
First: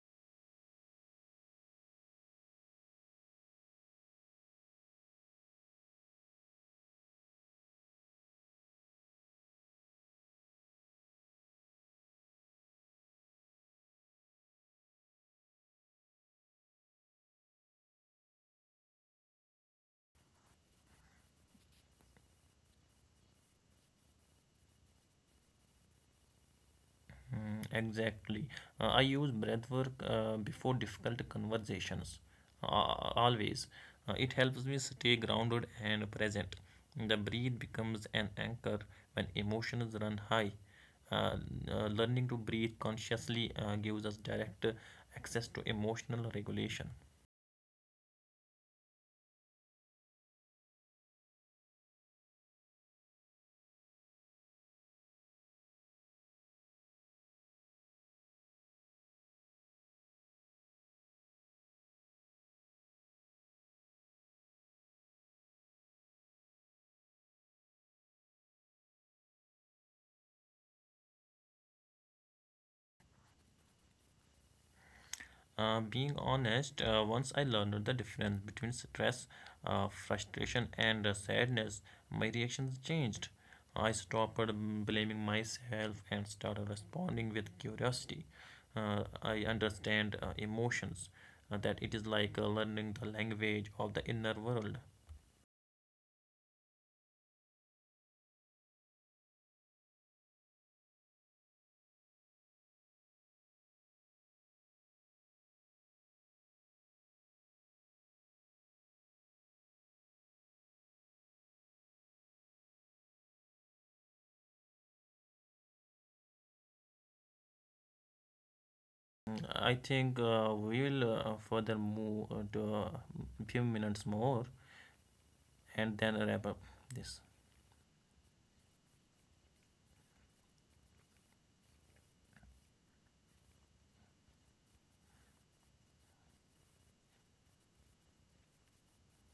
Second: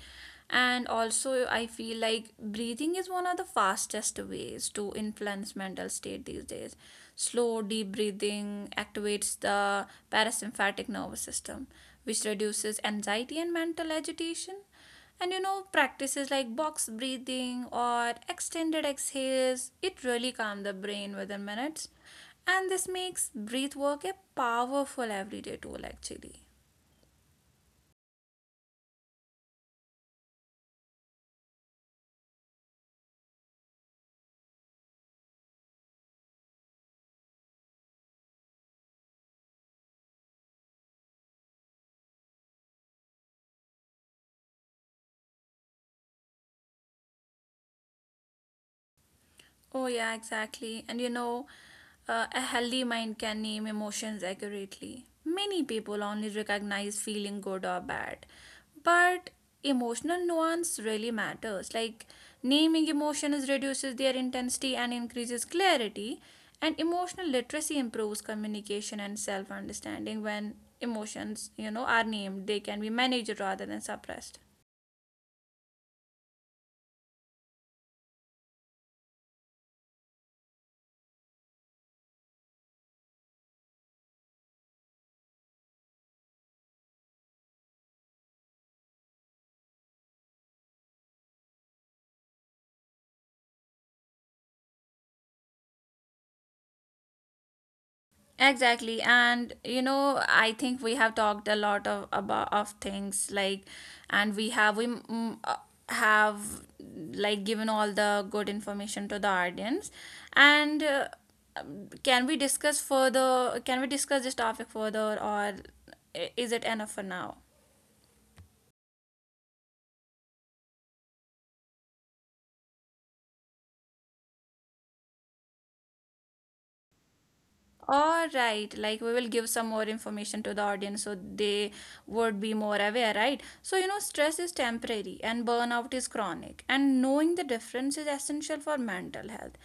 Speaker 1: And also, I feel like breathing is one of the fastest ways to influence mental state these days. Slow, deep breathing activates the parasympathetic nervous system, which reduces anxiety and mental agitation. And you know, practices like box breathing or extended exhales, it really calm the brain within minutes. And this makes breath work a powerful everyday tool actually.
Speaker 2: Mm, exactly. I use breath work before difficult conversations. Uh, Always. It helps me stay grounded and present. The breathe becomes an anchor when emotions run high. Uh, Learning to breathe consciously gives us direct access to emotional regulation.
Speaker 1: Oh, yeah, exactly. And you know, a healthy mind can name emotions accurately. Many people only recognize feeling good or bad. But emotional nuance really matters. Like, naming emotions reduces their intensity and increases clarity. And emotional literacy improves communication and self understanding. When emotions, you know, are named, they can be managed rather than suppressed.
Speaker 2: Being honest, once I learned the difference between stress, frustration, and sadness, my reactions changed. I stopped blaming myself and started responding with curiosity. I understand emotions, that it is like learning the language of the inner world.
Speaker 1: Exactly. And you know, I think we have talked a lot of about of things, like, and we have, like, given all the good information to the audience. And can we discuss further, can we discuss this topic further, or is it enough for now?
Speaker 2: Mm, I think we'll further move to a few minutes more and then wrap up this.
Speaker 1: All right, like we will give some more information to the audience so they would be more aware, right? So, you know, stress is temporary and burnout is chronic, and knowing the difference is essential for mental health.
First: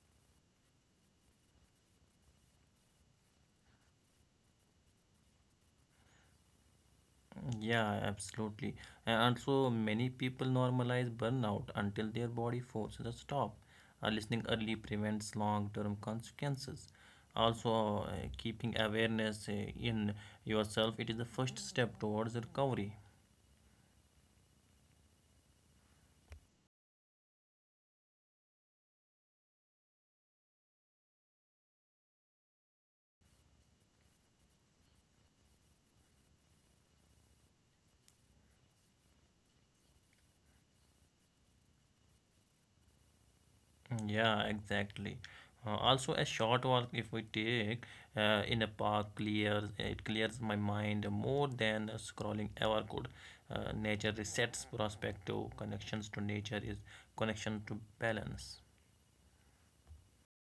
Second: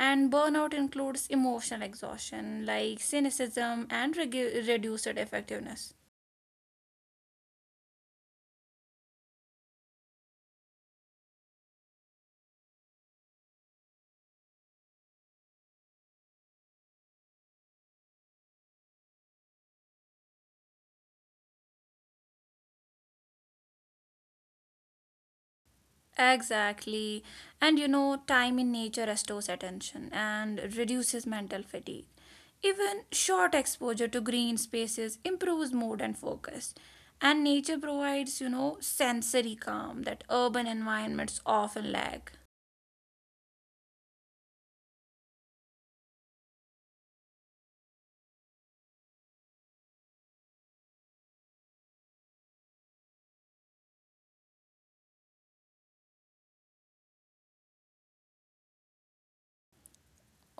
Speaker 1: And burnout includes emotional exhaustion like cynicism and reduced effectiveness.
Speaker 2: Yeah, absolutely. And also, many people normalize burnout until their body forces a stop. Listening early prevents long-term consequences. Also, keeping awareness in yourself, it is the first step towards recovery.
Speaker 1: Exactly. And you know, time in nature restores attention and reduces mental fatigue. Even short exposure to green spaces improves mood and focus. And nature provides, you know, sensory calm that urban environments often lack.
Speaker 2: Yeah, exactly. Also, a short walk, if we take in a park, clears my mind more than scrolling ever could. Nature resets perspective. Connections to nature is connection to balance.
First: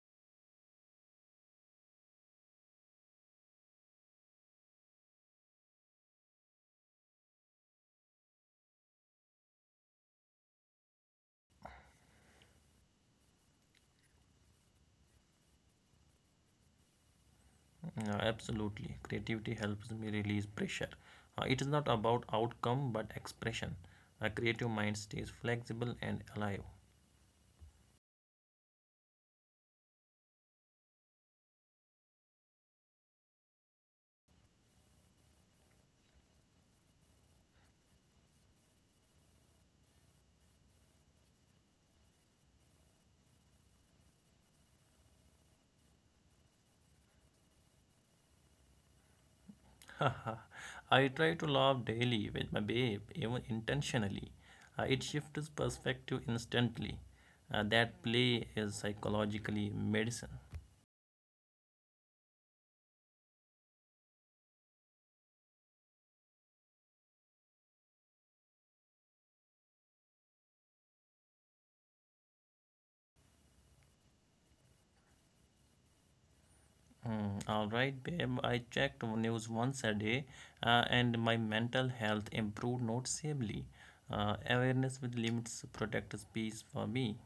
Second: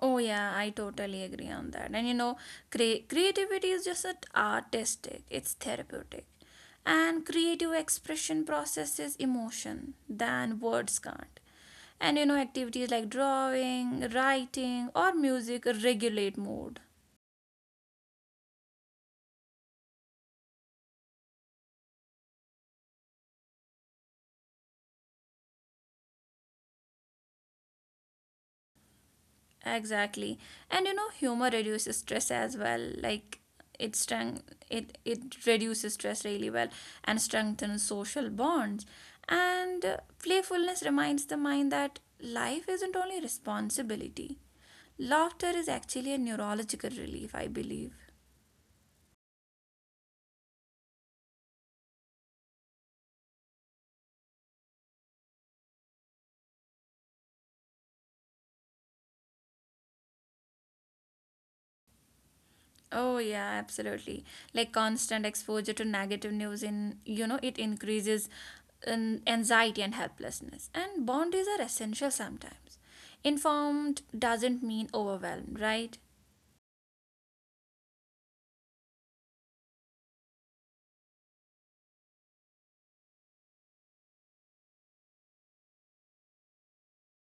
Speaker 1: Oh yeah, I totally agree on that. And you know, creativity is just artistic, it's therapeutic. And creative expression processes emotion than words can't. And you know, activities like drawing, writing, or music regulate mood.
Speaker 2: Absolutely, creativity helps me release pressure. It is not about outcome but expression. A creative mind stays flexible and alive.
Speaker 1: Exactly. And you know, humor reduces stress as well. Like, it strength it reduces stress really well and strengthens social bonds. And playfulness reminds the mind that life isn't only responsibility. Laughter is actually a neurological relief, I believe.
Speaker 2: I try to laugh daily with my babe, even intentionally. It shifts perspective instantly. That play is psychologically medicine.
Speaker 1: Oh yeah, absolutely. Like, constant exposure to negative news in, you know, it increases an anxiety and helplessness. And boundaries are essential sometimes. Informed doesn't mean overwhelmed, right?
Speaker 2: Mm, all right, babe. I checked news once a day, and my mental health improved noticeably. Awareness with limits protects peace for me.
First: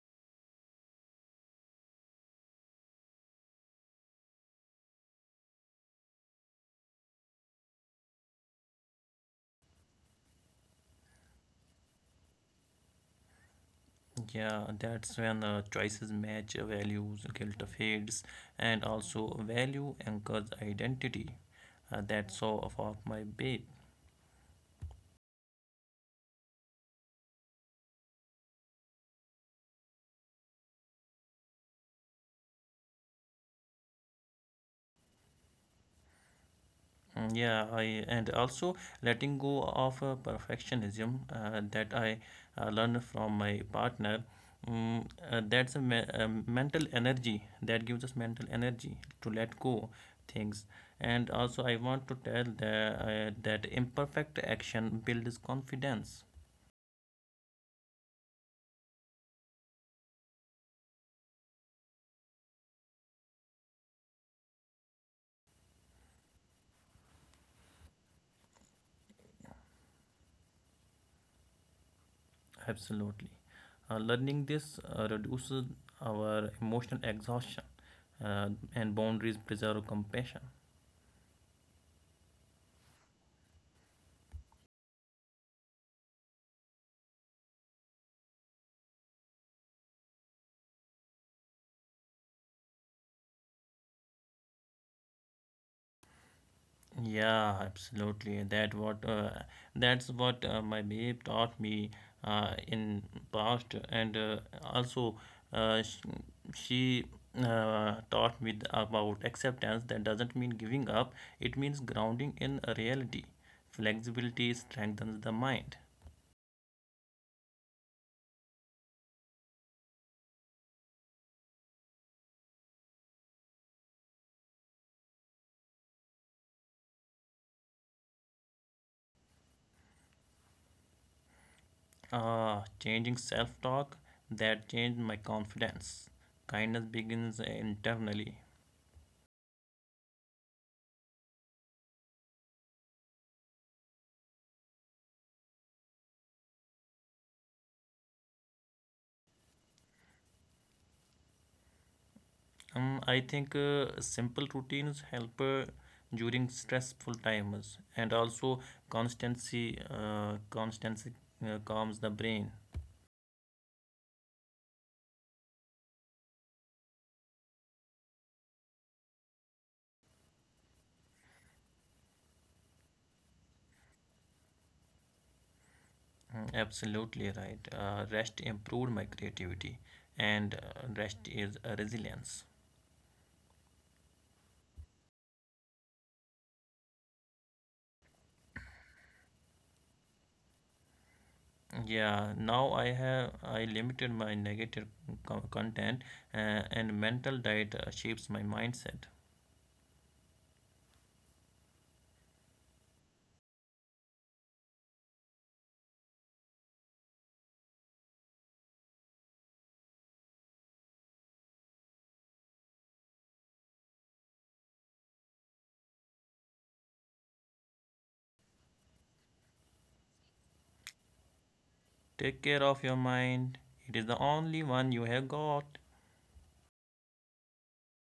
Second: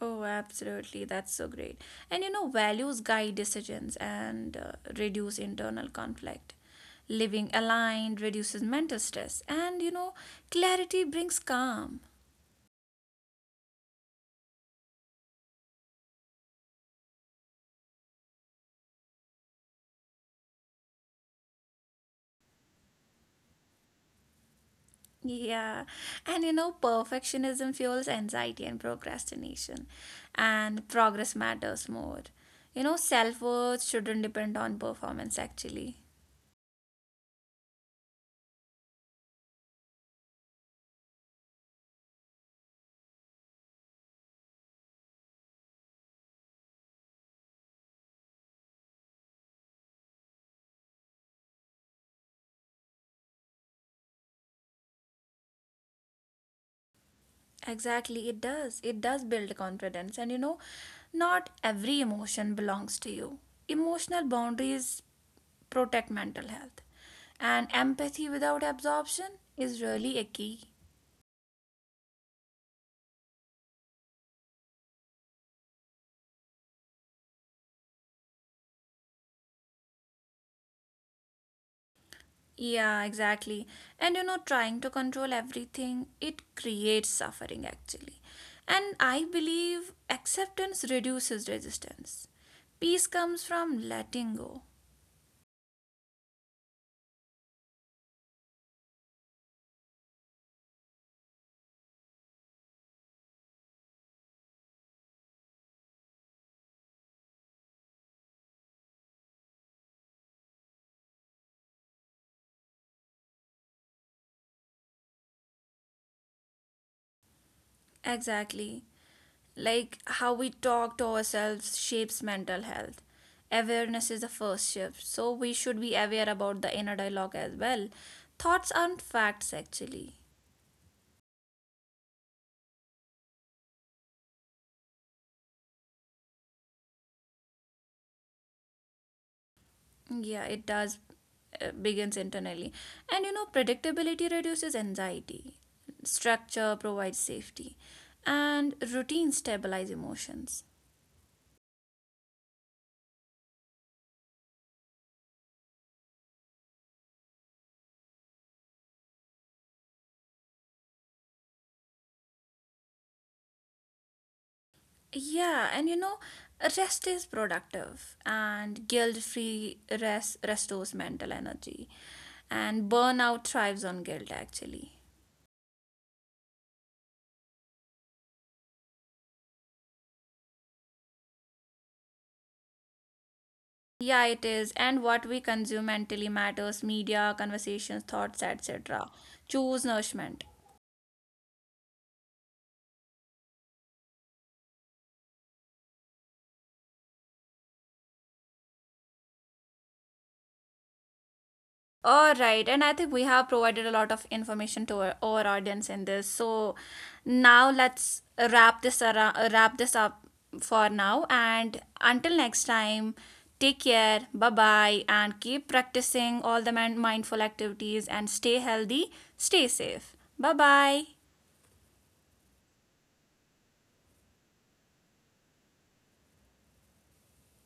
Speaker 1: Oh, absolutely. That's so great. And you know, values guide decisions and reduce internal conflict. Living aligned reduces mental stress, and you know, clarity brings calm.
Speaker 2: Yeah, that's when choices match values, guilt fades, and also value anchors identity. That's all about my babe.
Speaker 1: Yeah, and you know, perfectionism fuels anxiety and procrastination, and progress matters more. You know, self worth shouldn't depend on performance actually.
Speaker 2: Mm, yeah, I and also letting go of perfectionism that I learned from my partner. That's a mental energy that gives us mental energy to let go things. And also, I want to tell that imperfect action builds confidence.
Speaker 1: Exactly, it does. It does build confidence. And you know, not every emotion belongs to you. Emotional boundaries protect mental health, and empathy without absorption is really a key.
Speaker 2: Absolutely, learning this reduces our emotional exhaustion uh, and boundaries preserve compassion.
Speaker 1: Yeah, exactly. And you know, trying to control everything, it creates suffering actually. And I believe acceptance reduces resistance. Peace comes from letting go.
Speaker 2: Yeah, absolutely. That's what my babe taught me in past, and also uh, sh- she taught me about acceptance. That doesn't mean giving up. It means grounding in a reality. Flexibility strengthens the mind.
Speaker 1: Exactly. Like, how we talk to ourselves shapes mental health. Awareness is the first shift, so we should be aware about the inner dialogue as well. Thoughts aren't facts actually.
Speaker 2: Changing self-talk, that changed my confidence. Kindness begins internally.
Speaker 1: Yeah, it does begins internally. And you know, predictability reduces anxiety. Structure provides safety. And routine stabilize emotions.
Speaker 2: I think simple routines help during stressful times, and also constancy calms the brain.
Speaker 1: Yeah, and you know, rest is productive, and guilt-free rest restores mental energy. And burnout thrives on guilt actually.
Speaker 2: Mm, absolutely right. Rest improved my creativity, and rest is a resilience.
Speaker 1: Yeah, it is. And what we consume mentally matters, media, conversations, thoughts, etc. Choose nourishment.
Speaker 2: Yeah, now I have I limited my negative content, and mental diet shapes my mindset.
Speaker 1: All right, and I think we have provided a lot of information to our audience in this. So now let's wrap this around, wrap this up for now. And until next time, take care, bye bye, and keep practicing all the mindful activities and stay healthy, stay safe. Bye bye.
Speaker 2: Take care of your mind. It is the only one you have got.